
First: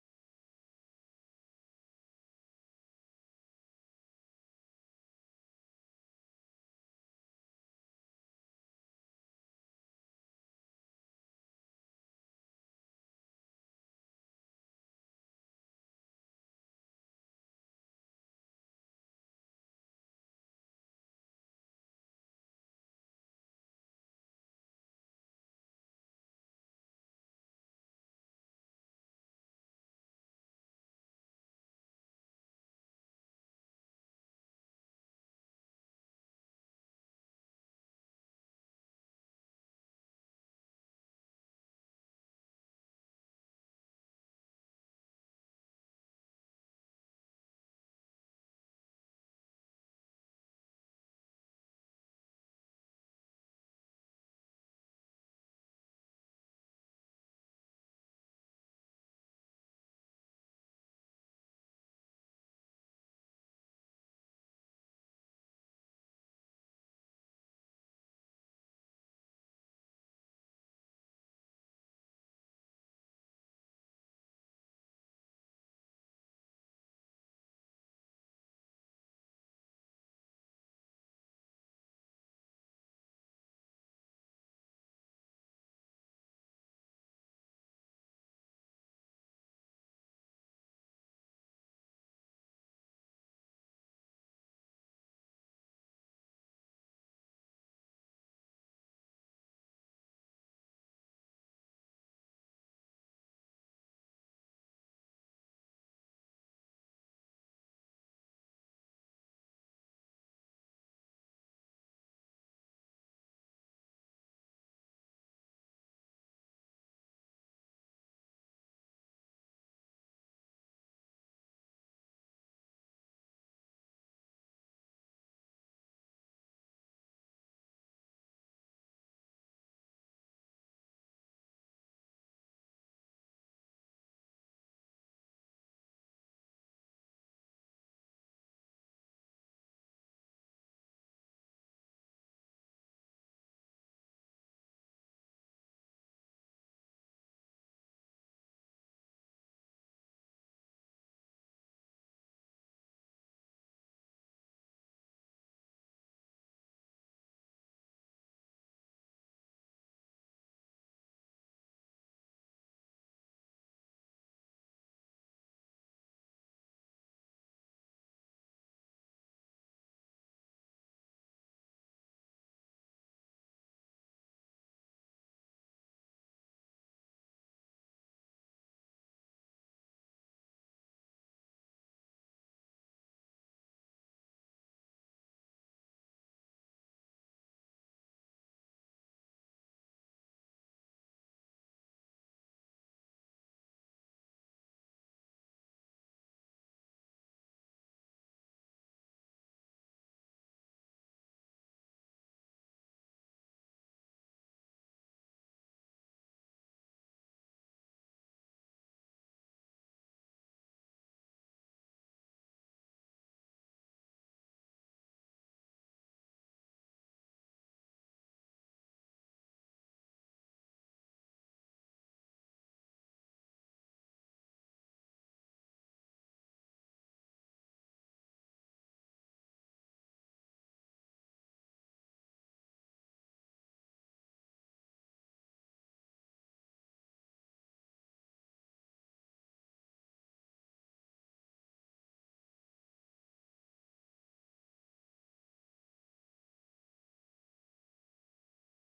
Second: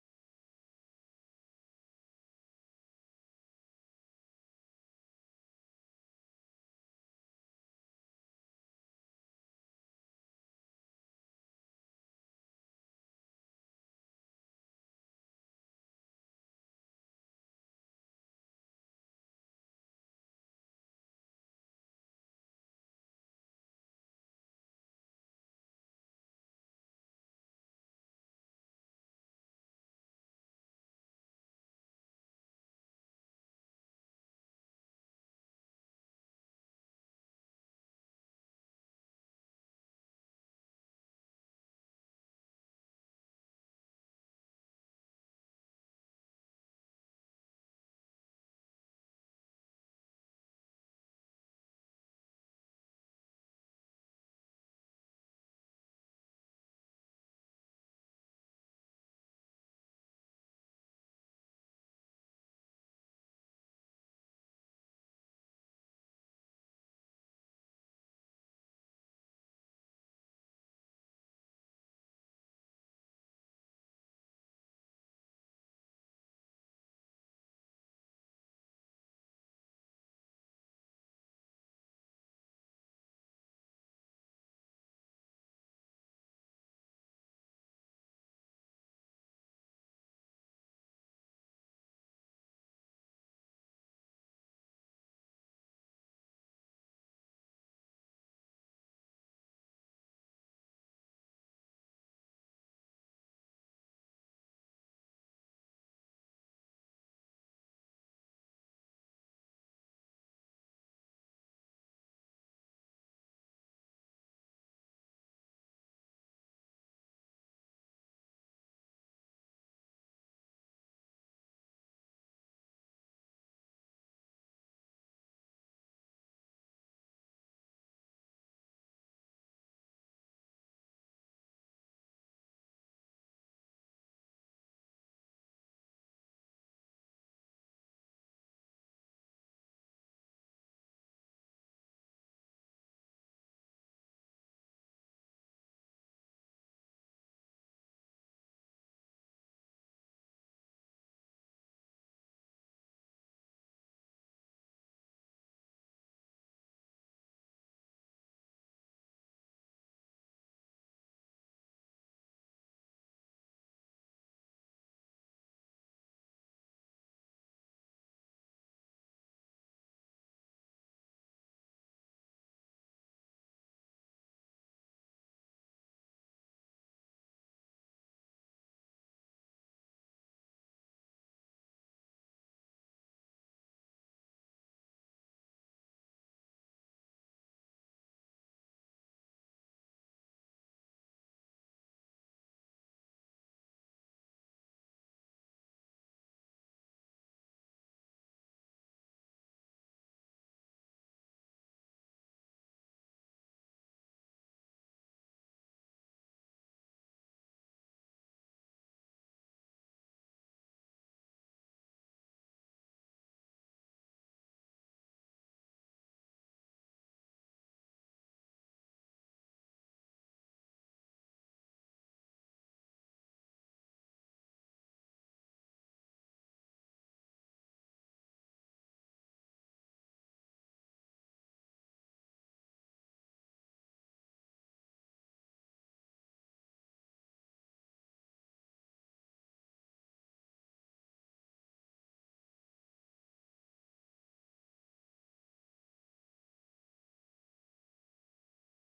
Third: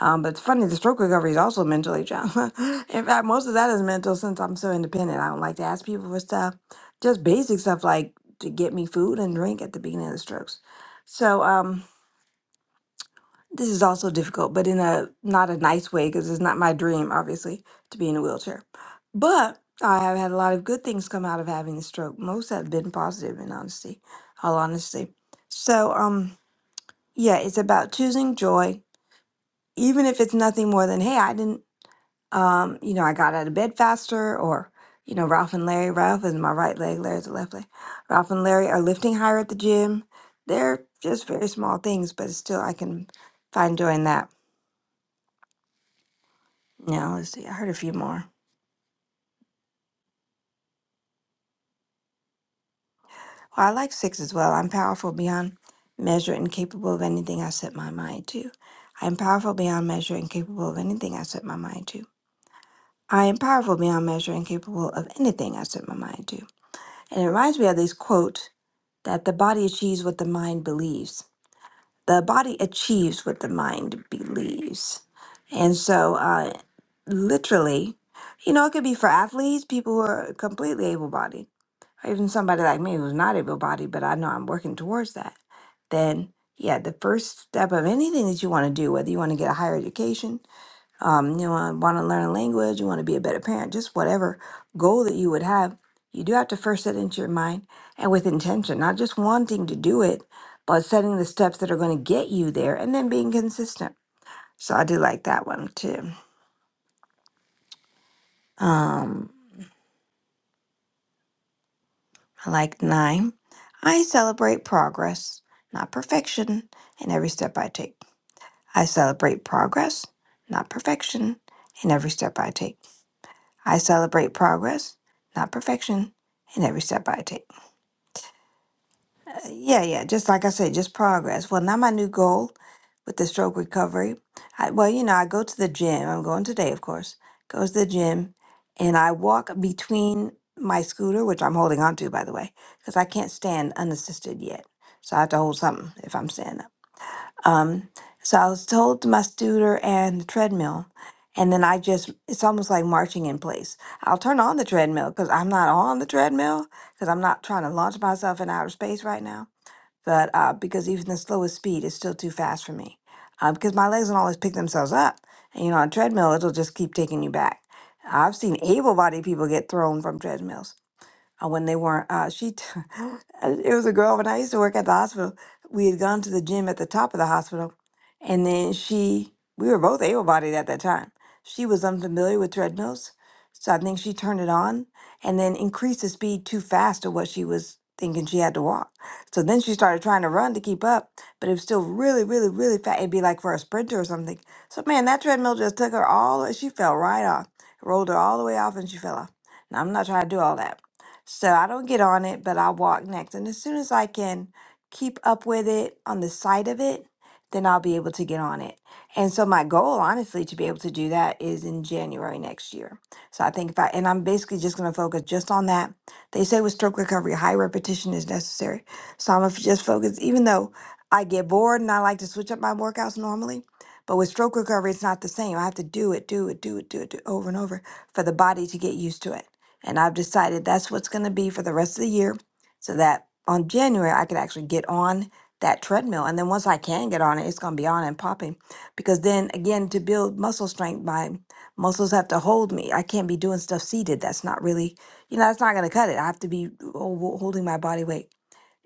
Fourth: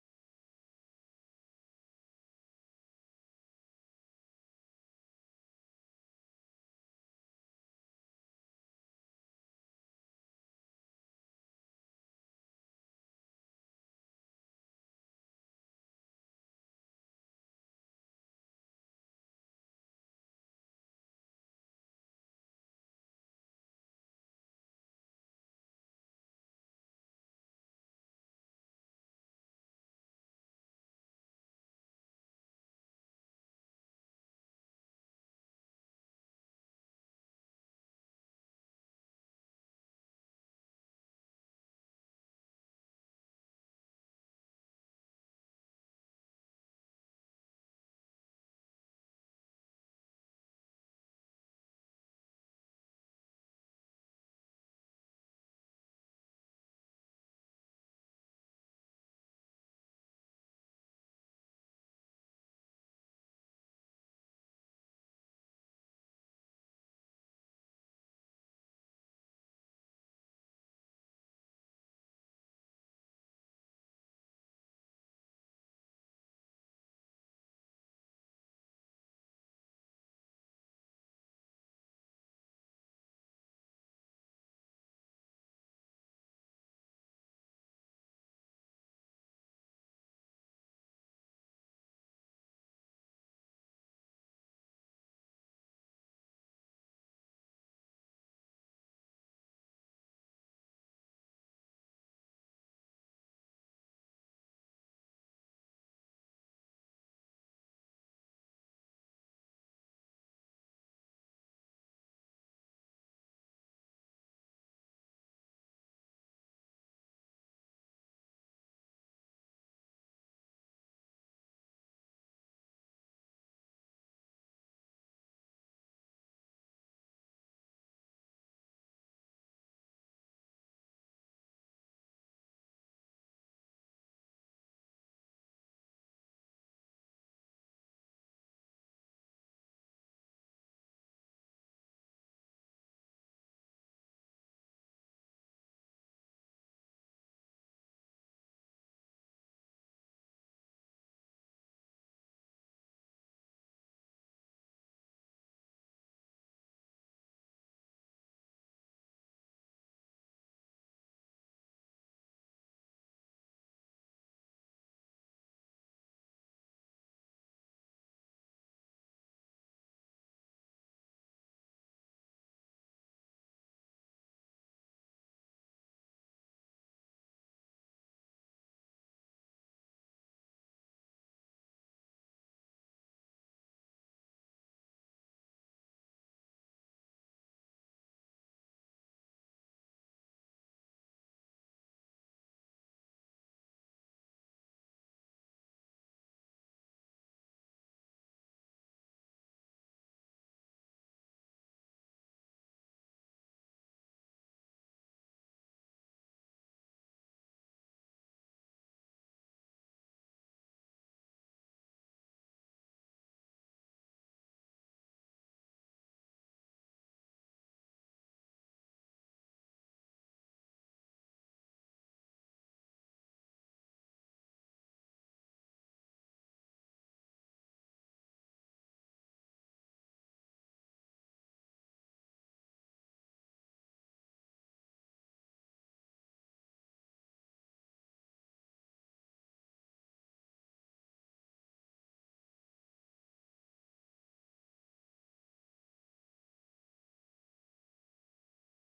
S4: um, but it's funny, the stroke recovery is also mentally trauma. In fact, most of that is mental since I'm so independent. I don't like to ask people for stuff, just basic stuff like to get me food and drink at the beginning of the strokes. So um, this is also difficult, but in a not a nice way because it's not my dream, obviously, to be in a wheelchair. But I have had a lot of good things come out of having the stroke. Most have been positive, in honesty, all honesty. So um, yeah, it's about choosing joy, even if it's nothing more than hey, I didn't. Um, you know, I got out of bed faster, or, you know, Ralph and Larry, Ralph is my right leg, Larry's the left leg. Ralph and Larry are lifting higher at the gym. They're just very small things, but still, I can find doing that. Now, let's see, I heard a few more. Well, I like six as well. I'm powerful beyond measure and capable of anything I set my mind to. I am powerful beyond measure and capable of anything I set my mind to. I am powerful beyond measure and capable of anything I set my mind to. And it reminds me of this quote that the body achieves what the mind believes. The body achieves what the mind believes. And so, uh, literally, you know, it could be for athletes, people who are completely able bodied, or even somebody like me who's not able bodied, but I know I'm working towards that. Then, yeah, the first step of anything that you want to do, whether you want to get a higher education, um, you know, want to learn a language, you want to be a better parent, just whatever goal that you would have, you do have to first set into your mind and with intention, not just wanting to do it, but setting the steps that are going to get you there and then being consistent. So I do like that one too. Um, I like nine. I celebrate progress, not perfection, in every step I take. I celebrate progress, not perfection, in every step I take. I celebrate progress, not perfection, in every step I take. Yeah, yeah. Just like I said, just progress. Well, now my new goal with the stroke recovery. I, well, you know, I go to the gym. I'm going today, of course. Goes to the gym, and I walk between my scooter, which I'm holding on to, by the way, because I can't stand unassisted yet. So I have to hold something if I'm standing up. Um, so I was told to my scooter and the treadmill, and then I just, it's almost like marching in place. I'll turn on the treadmill because I'm not on the treadmill because I'm not trying to launch myself in outer space right now but uh, because even the slowest speed is still too fast for me uh, because my legs don't always pick themselves up and you know on a treadmill it'll just keep taking you back i've seen able-bodied people get thrown from treadmills uh, when they weren't. Uh, she, t- it was a girl when I used to work at the hospital. We had gone to the gym at the top of the hospital, and then she, we were both able-bodied at that time. She was unfamiliar with treadmills, so I think she turned it on and then increased the speed too fast to what she was thinking she had to walk. So then she started trying to run to keep up, but it was still really, really, really fast. It'd be like for a sprinter or something. So man, that treadmill just took her all. She fell right off, rolled her all the way off, and she fell off. Now I'm not trying to do all that. So I don't get on it, but I walk next. And as soon as I can keep up with it on the side of it, then I'll be able to get on it. And so my goal, honestly, to be able to do that is in January next year. So I think if I, and I'm basically just going to focus just on that. They say with stroke recovery, high repetition is necessary. So I'm going to just focus, even though I get bored and I like to switch up my workouts normally. But with stroke recovery, it's not the same. I have to do it, do it, do it, do it, do it over and over for the body to get used to it. And I've decided that's what's going to be for the rest of the year so that on January I could actually get on that treadmill. And then once I can get on it, it's going to be on and popping. Because then again, to build muscle strength, my muscles have to hold me. I can't be doing stuff seated. That's not really, you know, that's not going to cut it. I have to be ho- ho- holding my body weight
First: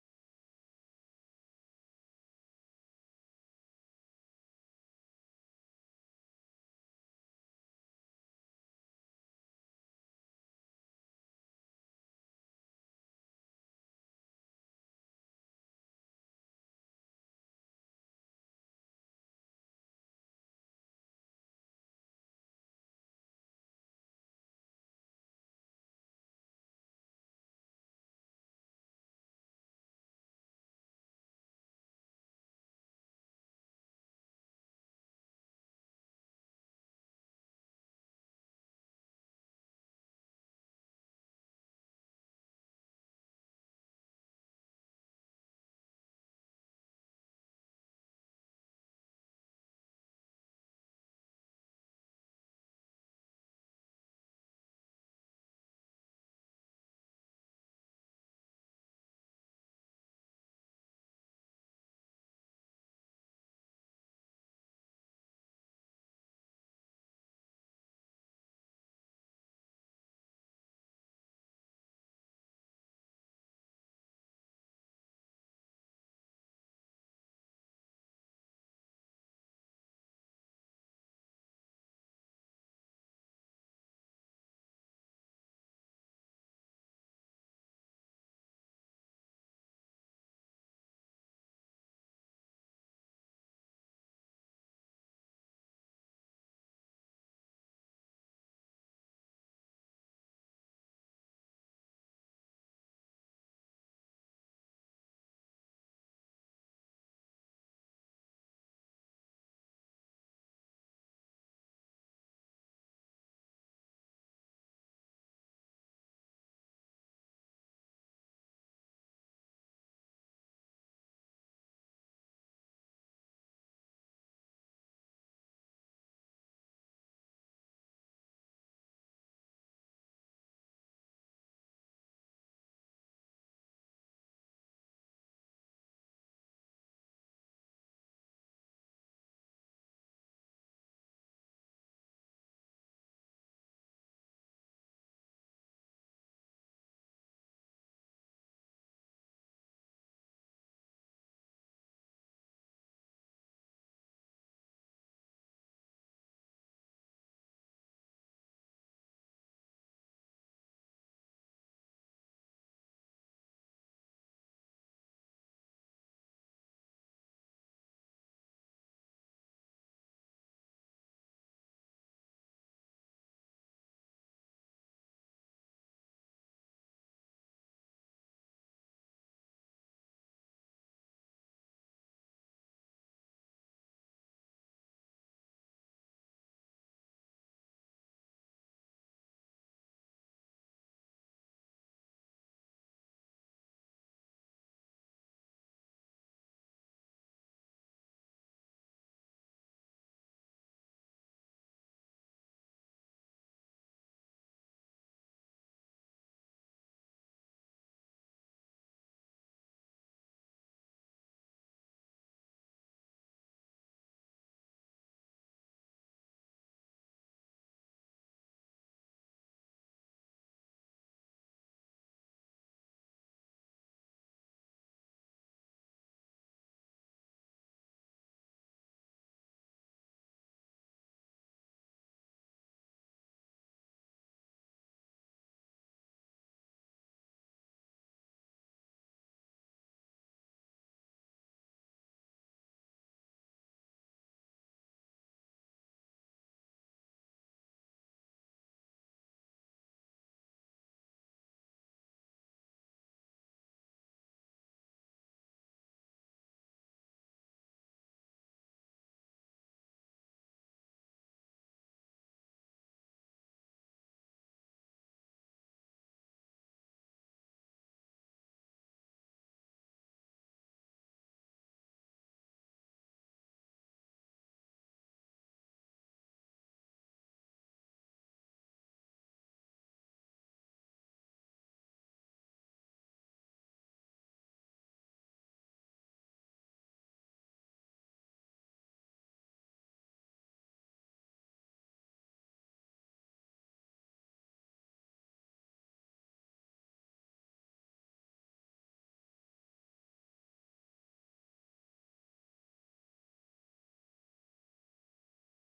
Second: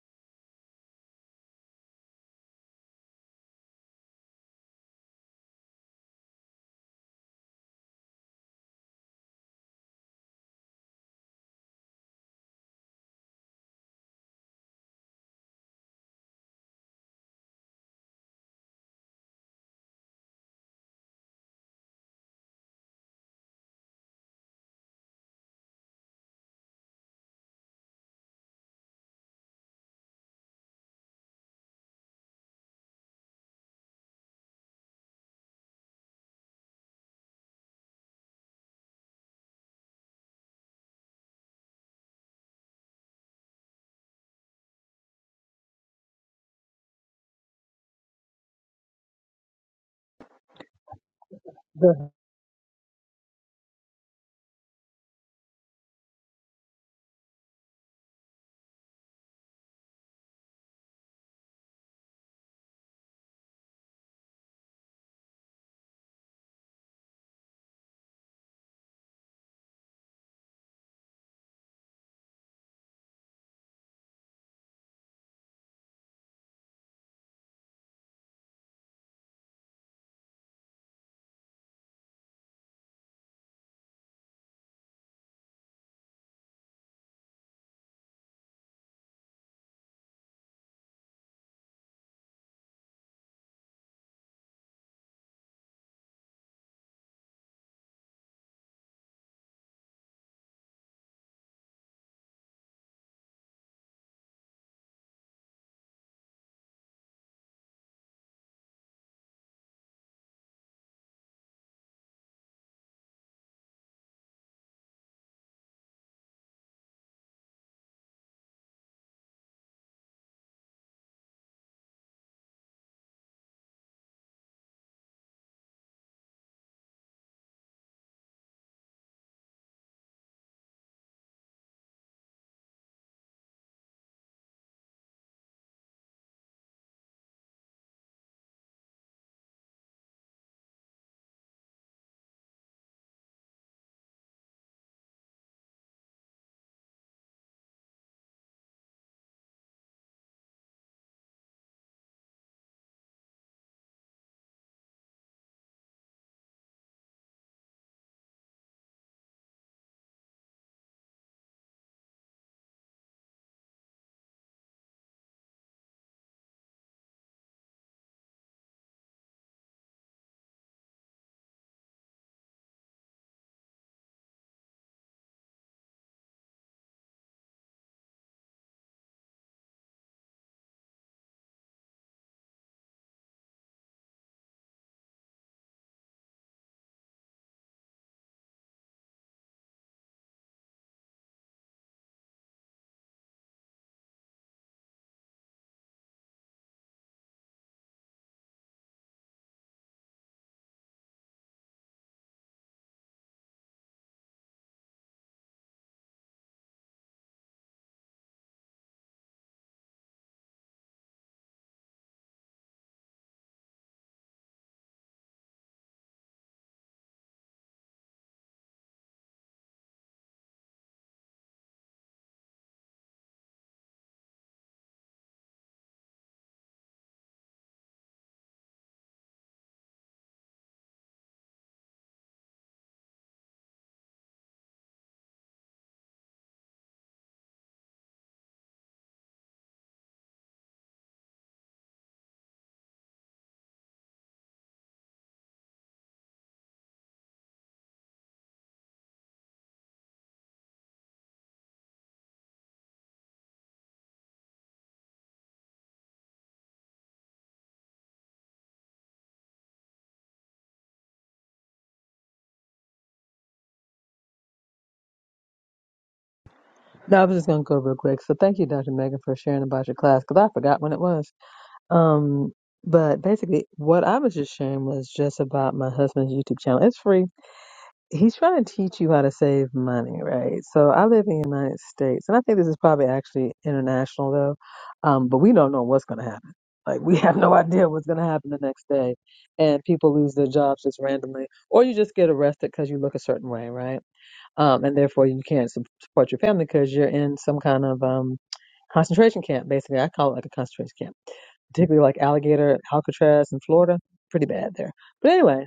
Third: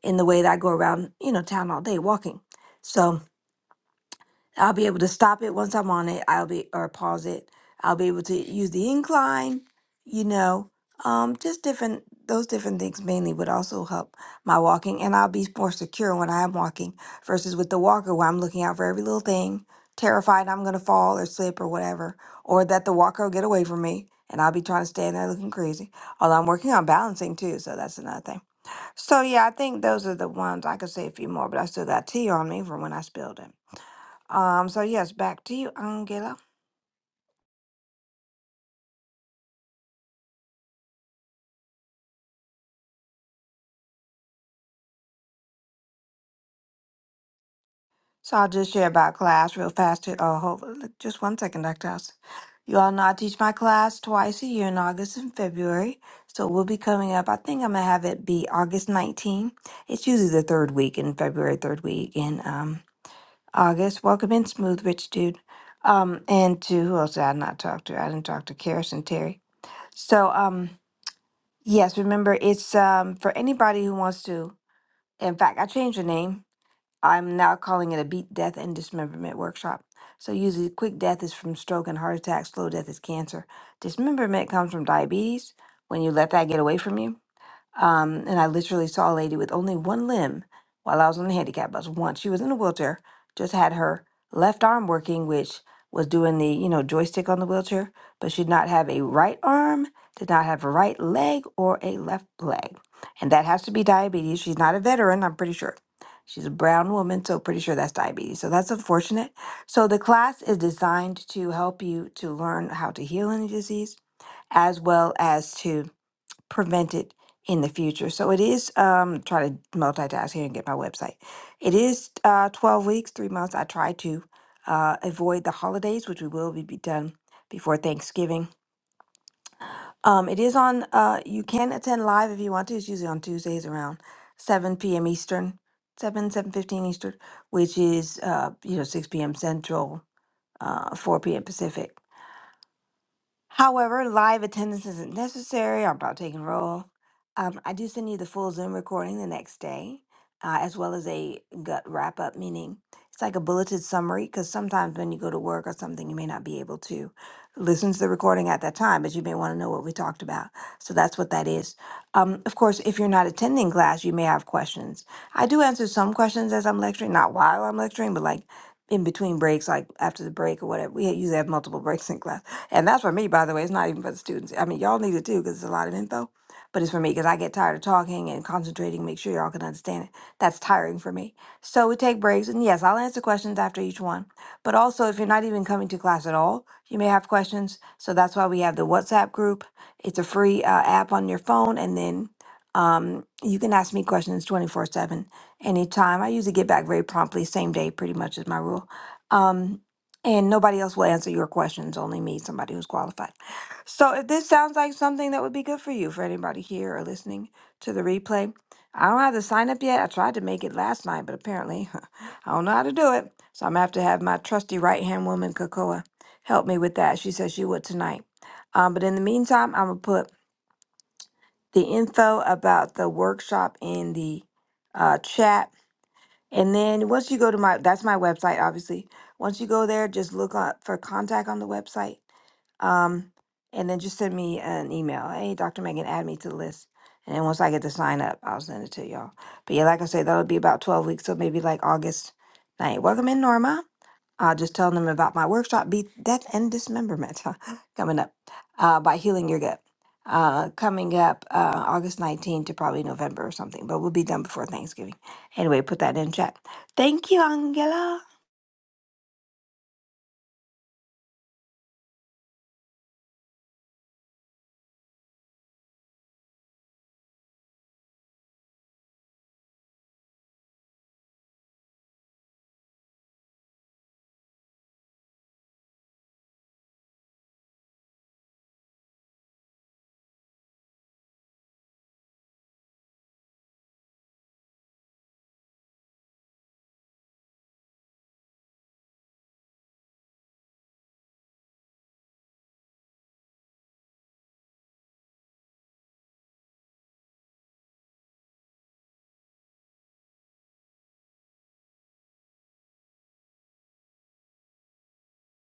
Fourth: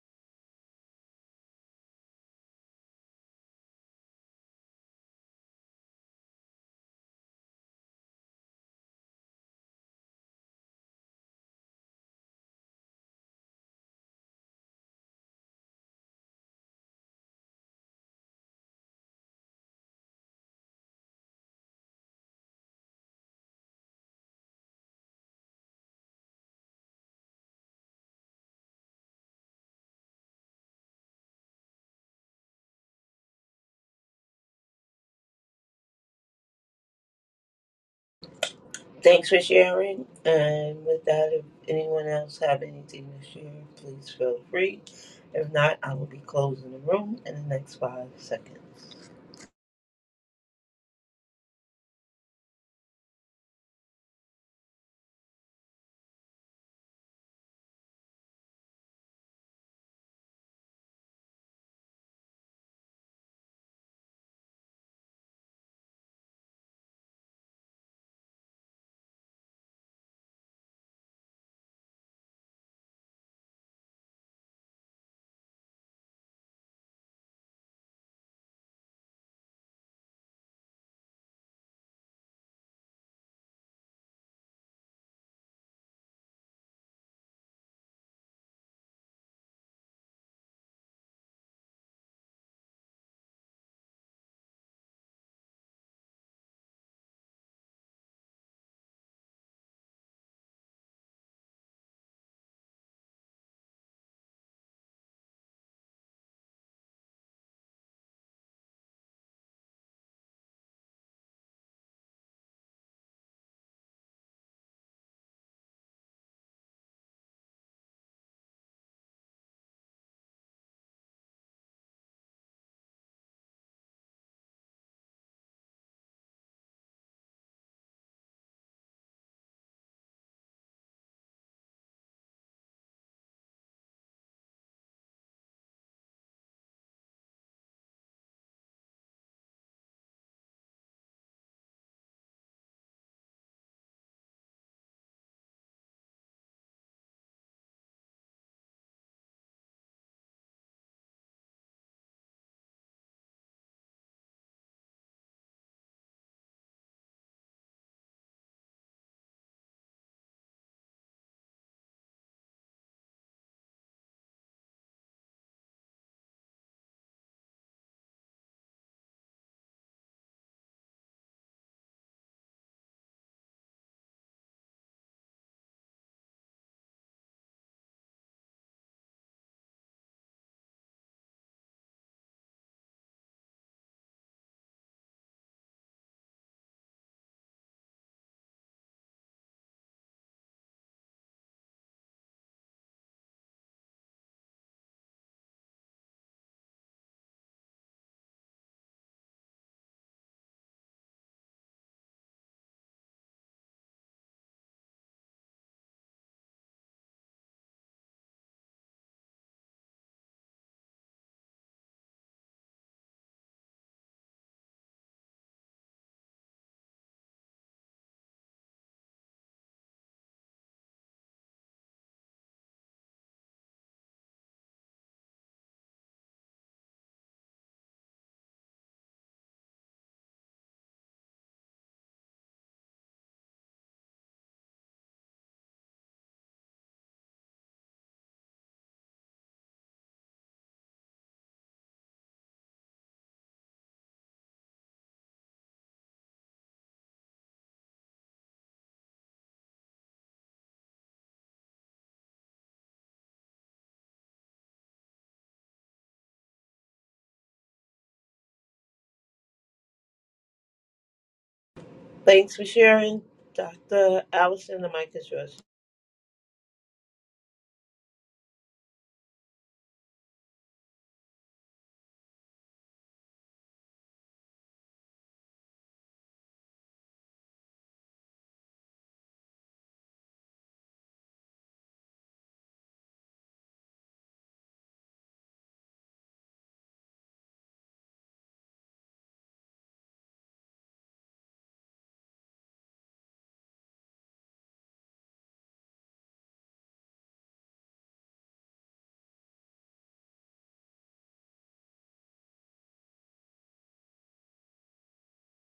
S4: in the way that I go around, you know, town all day walking. So, I'll be able to stop it once I'm on it. I'll be or pause it. I'll be able to use the incline, you know, um, just different those different things mainly would also help my walking, and I'll be more secure when I am walking versus with the walker where I'm looking out for every little thing, terrified I'm gonna fall or slip or whatever, or that the walker will get away from me. And I'll be trying to stand there looking crazy. Although I'm working on balancing too, so that's another thing. So yeah, I think those are the ones I could say a few more, but I still got tea on me from when I spilled it. Um, so yes, back to you, Angela.
S1: Thanks for sharing. And with that, if anyone else have anything to share, please feel free. If not, I will be closing the room in the next five
S4: So I'll just share
S1: seconds.
S4: about class real fast. To, oh, hold just one second, Dr.
S2: Go ahead.
S4: House. You all know I teach my class twice a year in August and February. So we'll be coming up. I think I'm gonna have it be August 19. It's usually the third week in February, third week in um August. Welcome in, smooth rich dude. Um, and to who else did I not talk to? I didn't talk to Karis and Terry. So um, yes, remember it's um for anybody who wants to. In fact, I changed the name I'm now calling it a beat death and dismemberment workshop. So usually quick death is from stroke and heart attack, slow death is cancer. Dismemberment comes from diabetes when you let that get away from you. Um, and I literally saw a lady with only one limb while I was on the handicap bus once. She was in a wheelchair, just had her left arm working, which was doing the, you know, joystick on the wheelchair, but she did not have a right arm, did not have a right leg or a left leg. And that has to be diabetes. She's not a veteran, I'm pretty sure. She's a brown woman, so pretty sure that's diabetes. So that's unfortunate. So the class is designed to help you to learn how to heal any disease as well as to prevent it in the future. So it is um try to multitask here and get my website. It is uh 12 weeks, 3 months. I try to uh avoid the holidays, which we will be, be done before Thanksgiving. Um it is on uh you can attend live if you want to. It's usually on Tuesdays around 7 p.m. Eastern, 7 7:15 Eastern, which is uh you know 6 p.m. Central, uh 4 p.m. Pacific. However, live attendance isn't necessary. I'm about taking roll. Um, I do send you the full Zoom recording the next day, uh, as well as a gut wrap up, meaning it's like a bulleted summary. Because sometimes when you go to work or something, you may not be able to listen to the recording at that time, but you may want to know what we talked about. So that's what that is. Um, of course, if you're not attending class, you may have questions. I do answer some questions as I'm lecturing, not while I'm lecturing, but like in between breaks, like after the break or whatever. We usually have multiple breaks in class and that's for me, by the way. It's not even for the students. I mean, y'all need it too because it's a lot of info, but it's for me because I get tired of talking and concentrating, make sure y'all can understand it. That's tiring for me. So we take breaks. And yes, I'll answer questions after each one. But also, if you're not even coming to class at all, you may have questions. So that's why we have the WhatsApp group. It's a free uh, app on your phone. And then um, you can ask me questions 24 7 anytime. I usually get back very promptly, same day, pretty much is my rule. Um, and nobody else will answer your questions, only me, somebody who's qualified. So if this sounds like something that would be good for you, for anybody here or listening to the replay, I don't have the sign up yet. I tried to make it last night, but apparently I don't know how to do it. So I'm gonna have to have my trusty right hand woman, Kakoa, help me with that. She said she would tonight. Um, but in the meantime, I'm gonna put the info about the workshop in the uh, chat and then once you go to my, that's my website, obviously. Once you go there, just look up for contact on the website. Um, and then just send me an email. Hey, Dr. Megan, add me to the list. And then once I get the sign up, I'll send it to y'all. But yeah, like I said, that'll be about 12 weeks. So maybe like August 9th. Welcome in, Norma uh, just telling them about my workshop, Be Death and Dismemberment, coming up uh, by Healing Your Gut. Uh, coming up uh, August 19th to probably November or something, but we'll be done before Thanksgiving. Anyway, put that in chat. Thank you, Angela.
S1: Thanks for sharing, Dr. Allison. The mic is yours.
S2: No, I was just gonna go real quick. So thank you, Dr. Megan, for sharing about your class because I forgot when it was. Um, but basically, what I was just sharing was just about my husband's YouTube channel. It's free he's trying to teach you how to save money, right? So I live in the United States, and I think this is probably actually international though, um, but we don't know what's going to happen. Like we have no idea what's going to happen the next day, and people lose their jobs just randomly, or you just get arrested because you look a certain way, right? Um, and therefore you can't su- support your family because you're in some kind of um, concentration camp. Basically, I call it like a concentration camp, particularly like alligator Alcatraz in Florida, pretty bad there. But anyway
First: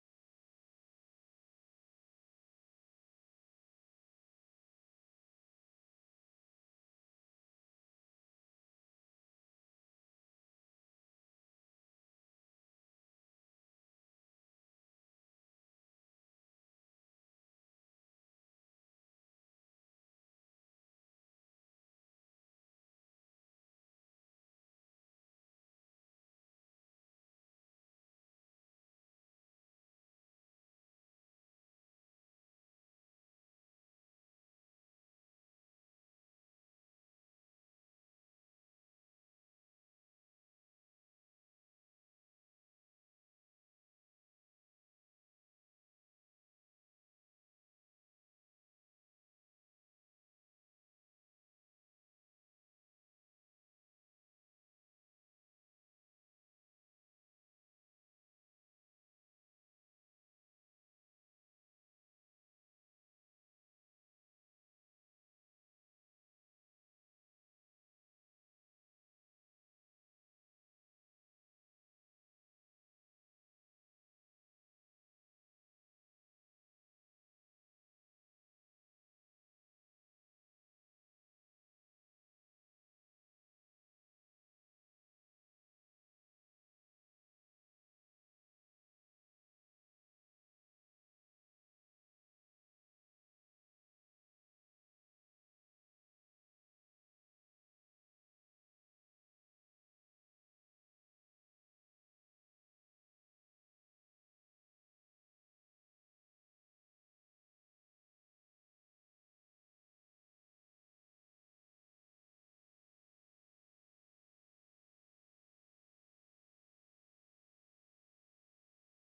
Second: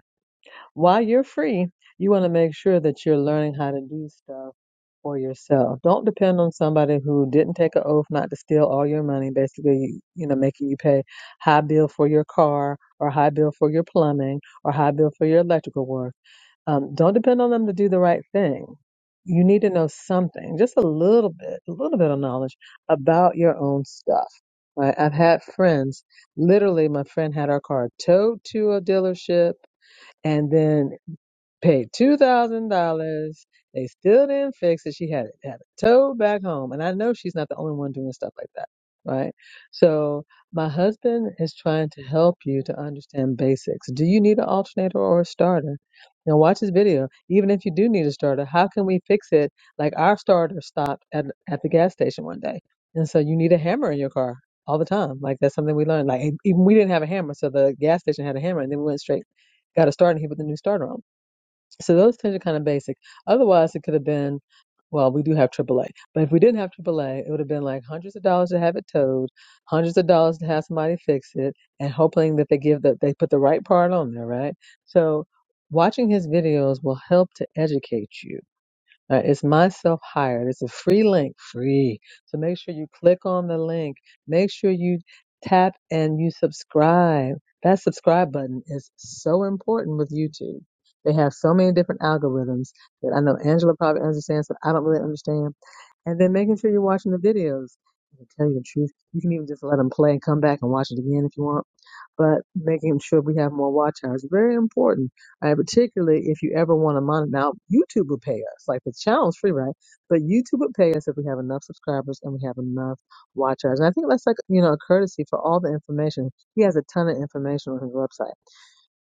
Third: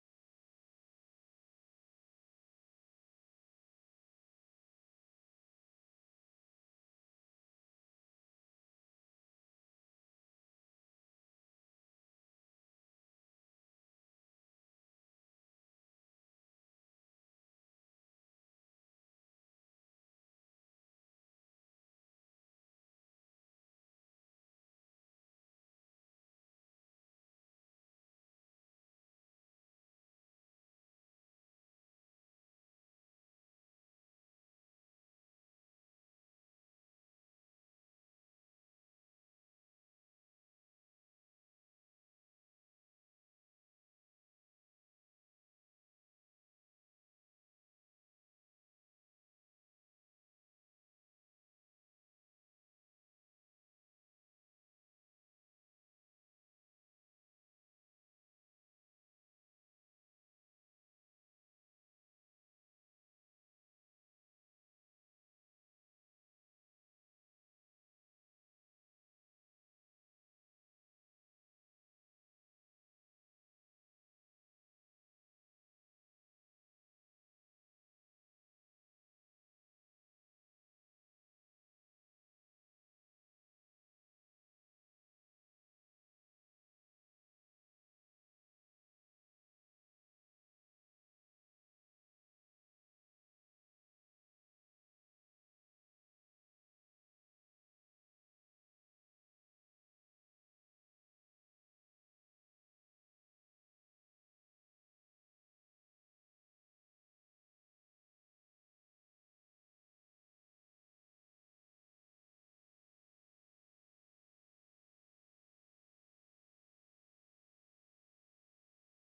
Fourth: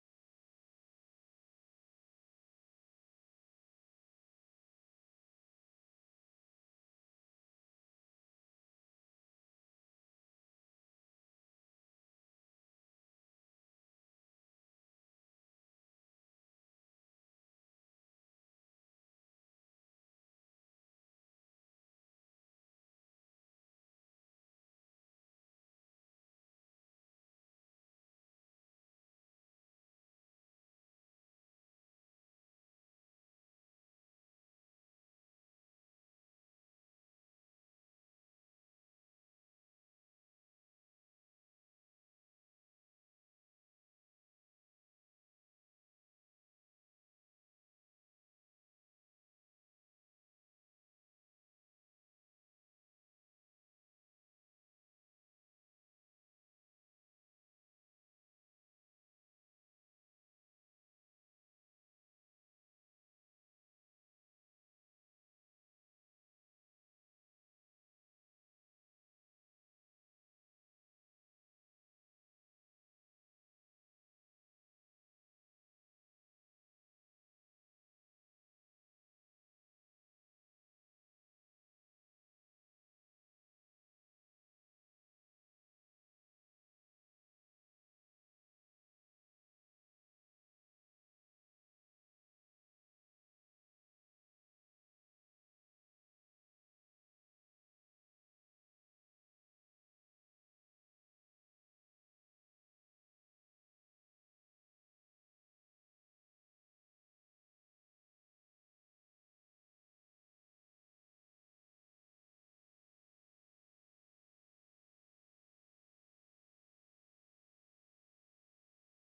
S2: while you're free, you want to make sure that you're learning how to do stuff for yourself. Don't depend on somebody who didn't take an oath not to steal all your money, basically, you know, making you pay high bill for your car or high bill for your plumbing or high bill for your electrical work. Um, don't depend on them to do the right thing. You need to know something, just a little bit, a little bit of knowledge about your own stuff. Right? I've had friends, literally, my friend had our car towed to a dealership and then paid two thousand dollars. They still didn't fix it. She had it had it towed back home, and I know she's not the only one doing stuff like that, right? So my husband is trying to help you to understand basics. Do you need an alternator or a starter? Now watch this video. Even if you do need a starter, how can we fix it? Like our starter stopped at at the gas station one day, and so you need a hammer in your car all the time. Like that's something we learned. Like e, even we didn't have a hammer, so the gas station had a hammer, and then we went straight got a starter and he put the new starter on. So those things are kind of basic. Otherwise, it could have been, well, we do have AAA. But if we didn't have AAA, it would have been like hundreds of dollars to have it towed, hundreds of dollars to have somebody fix it, and hoping that they give the, they put the right part on there, right? So watching his videos will help to educate you uh, it's myself hired. It's a free link, free. So make sure you click on the link. Make sure you tap and you subscribe. That subscribe button is so important with YouTube. They have so many different algorithms that I know Angela probably understands, but I don't really understand. And then making sure you're watching the videos. To tell you the truth, you can even just let them play and come back and watch it again if you want but making sure we have more watch hours very important. And particularly if you ever want to monitor. Now, YouTube will pay us. Like the channel's free, right? But YouTube would pay us if we have enough subscribers and we have enough watch hours. And I think that's like you know a courtesy for all the information. He has a ton of information on his website.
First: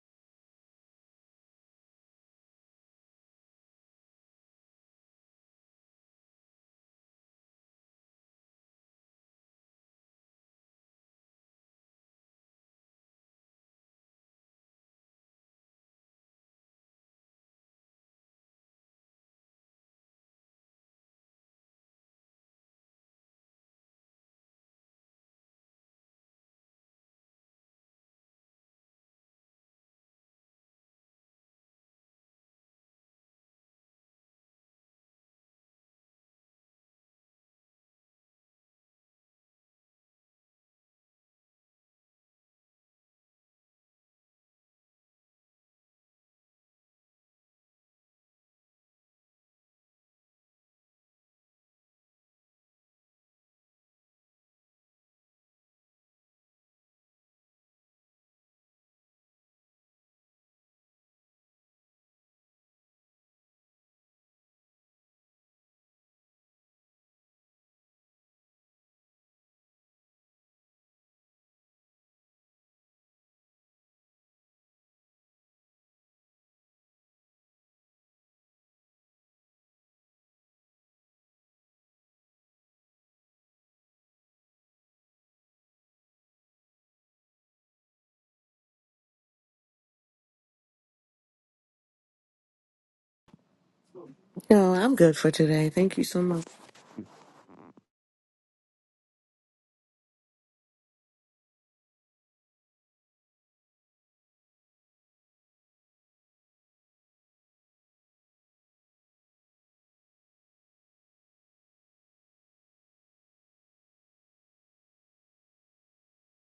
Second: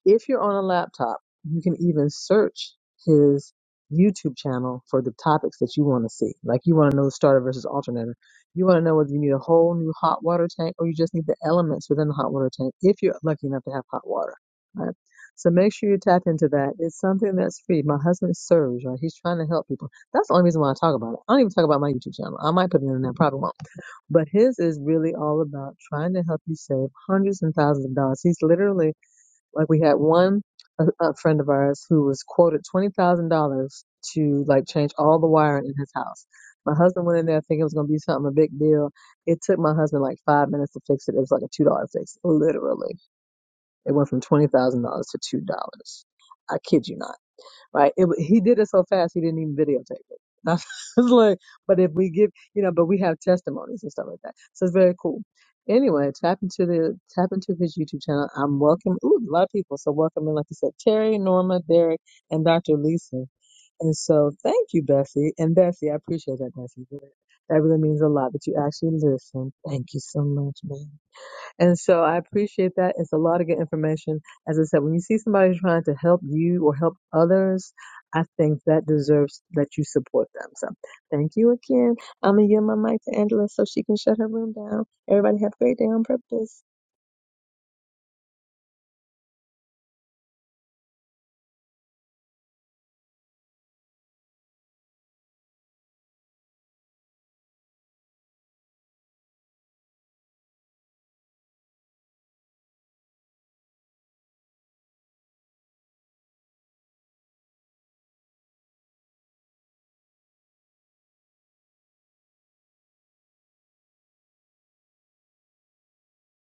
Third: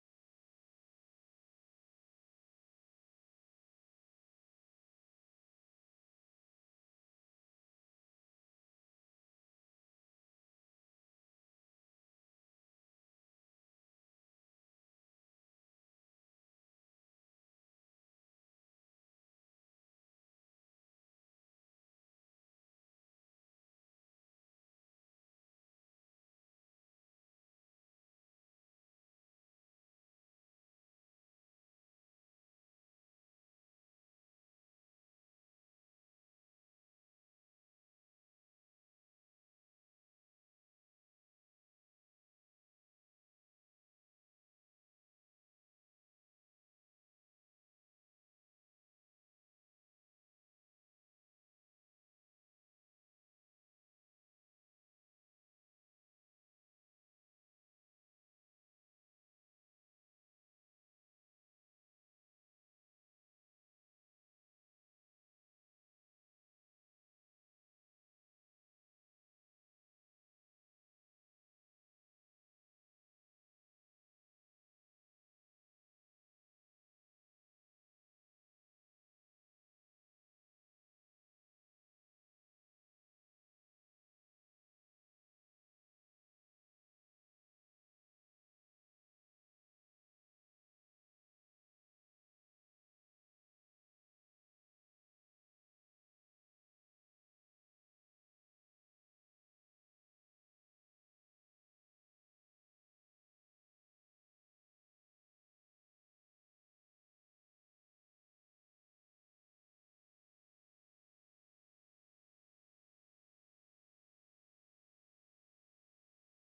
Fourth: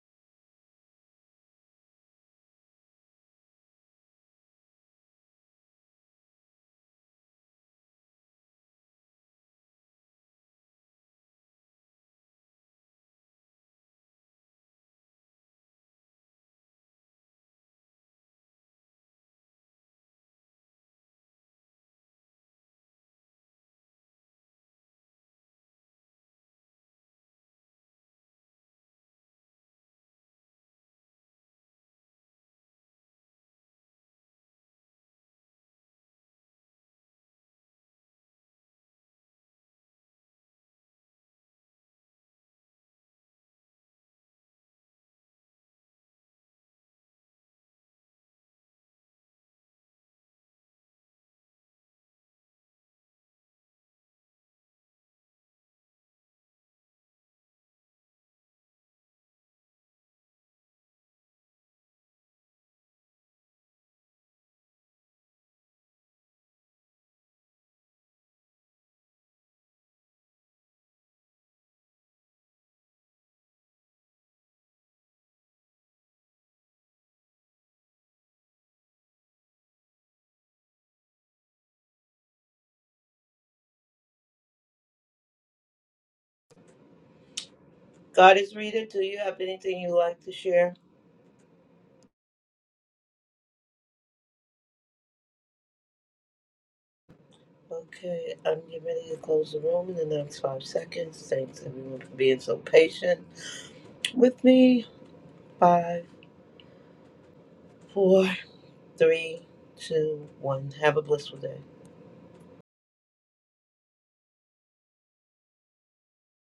S2: If you're on a laptop, you can even search his YouTube channel for the topics that you want to see. Like you want to know the starter versus alternator. You want to know whether you need a whole new hot water tank or you just need the elements within the hot water tank if you're lucky enough to have hot water. Right? So make sure you tap into that. It's something that's free. My husband serves, right? He's trying to help people. That's the only reason why I talk about it. I don't even talk about my YouTube channel. I might put it in there, probably won't. But his is really all about trying to help you save hundreds and thousands of dollars. He's literally like we had one a, a friend of ours who was quoted twenty thousand dollars to like change all the wiring in his house. My husband went in there thinking it was gonna be something a big deal. It took my husband like five minutes to fix it. It was like a two dollar fix, literally. It went from twenty thousand dollars to two dollars. I kid you not right? It, he did it so fast he didn't even videotape it. I was like, but if we give, you know, but we have testimonies and stuff like that, so it's very cool. Anyway, tap into the tap into his YouTube channel. I'm welcome. Ooh, a lot of people, so welcome. And like I said, Terry, Norma, Derek, and Dr. Lisa. And so, thank you, Bessie. And Bessie, I appreciate that, Bessie. That that really means a lot that you actually listen. Thank you so much, man. And so I appreciate that. It's a lot of good information. As I said, when you see somebody trying to help you or help others, I think that deserves that you support them. So thank you again. I'm going to yield my mic to Angela so she can shut her room down. Everybody have a great day on purpose.
S1: God is reader. Do you have anything you'd like to share?
S3: No, I'm good for today. Thank you so much.
S1: Okay, I'm getting ready to close the room in the next five seconds. Thanks everyone for being so patient. with me. Five, four, three, two, one. Have a blissful day.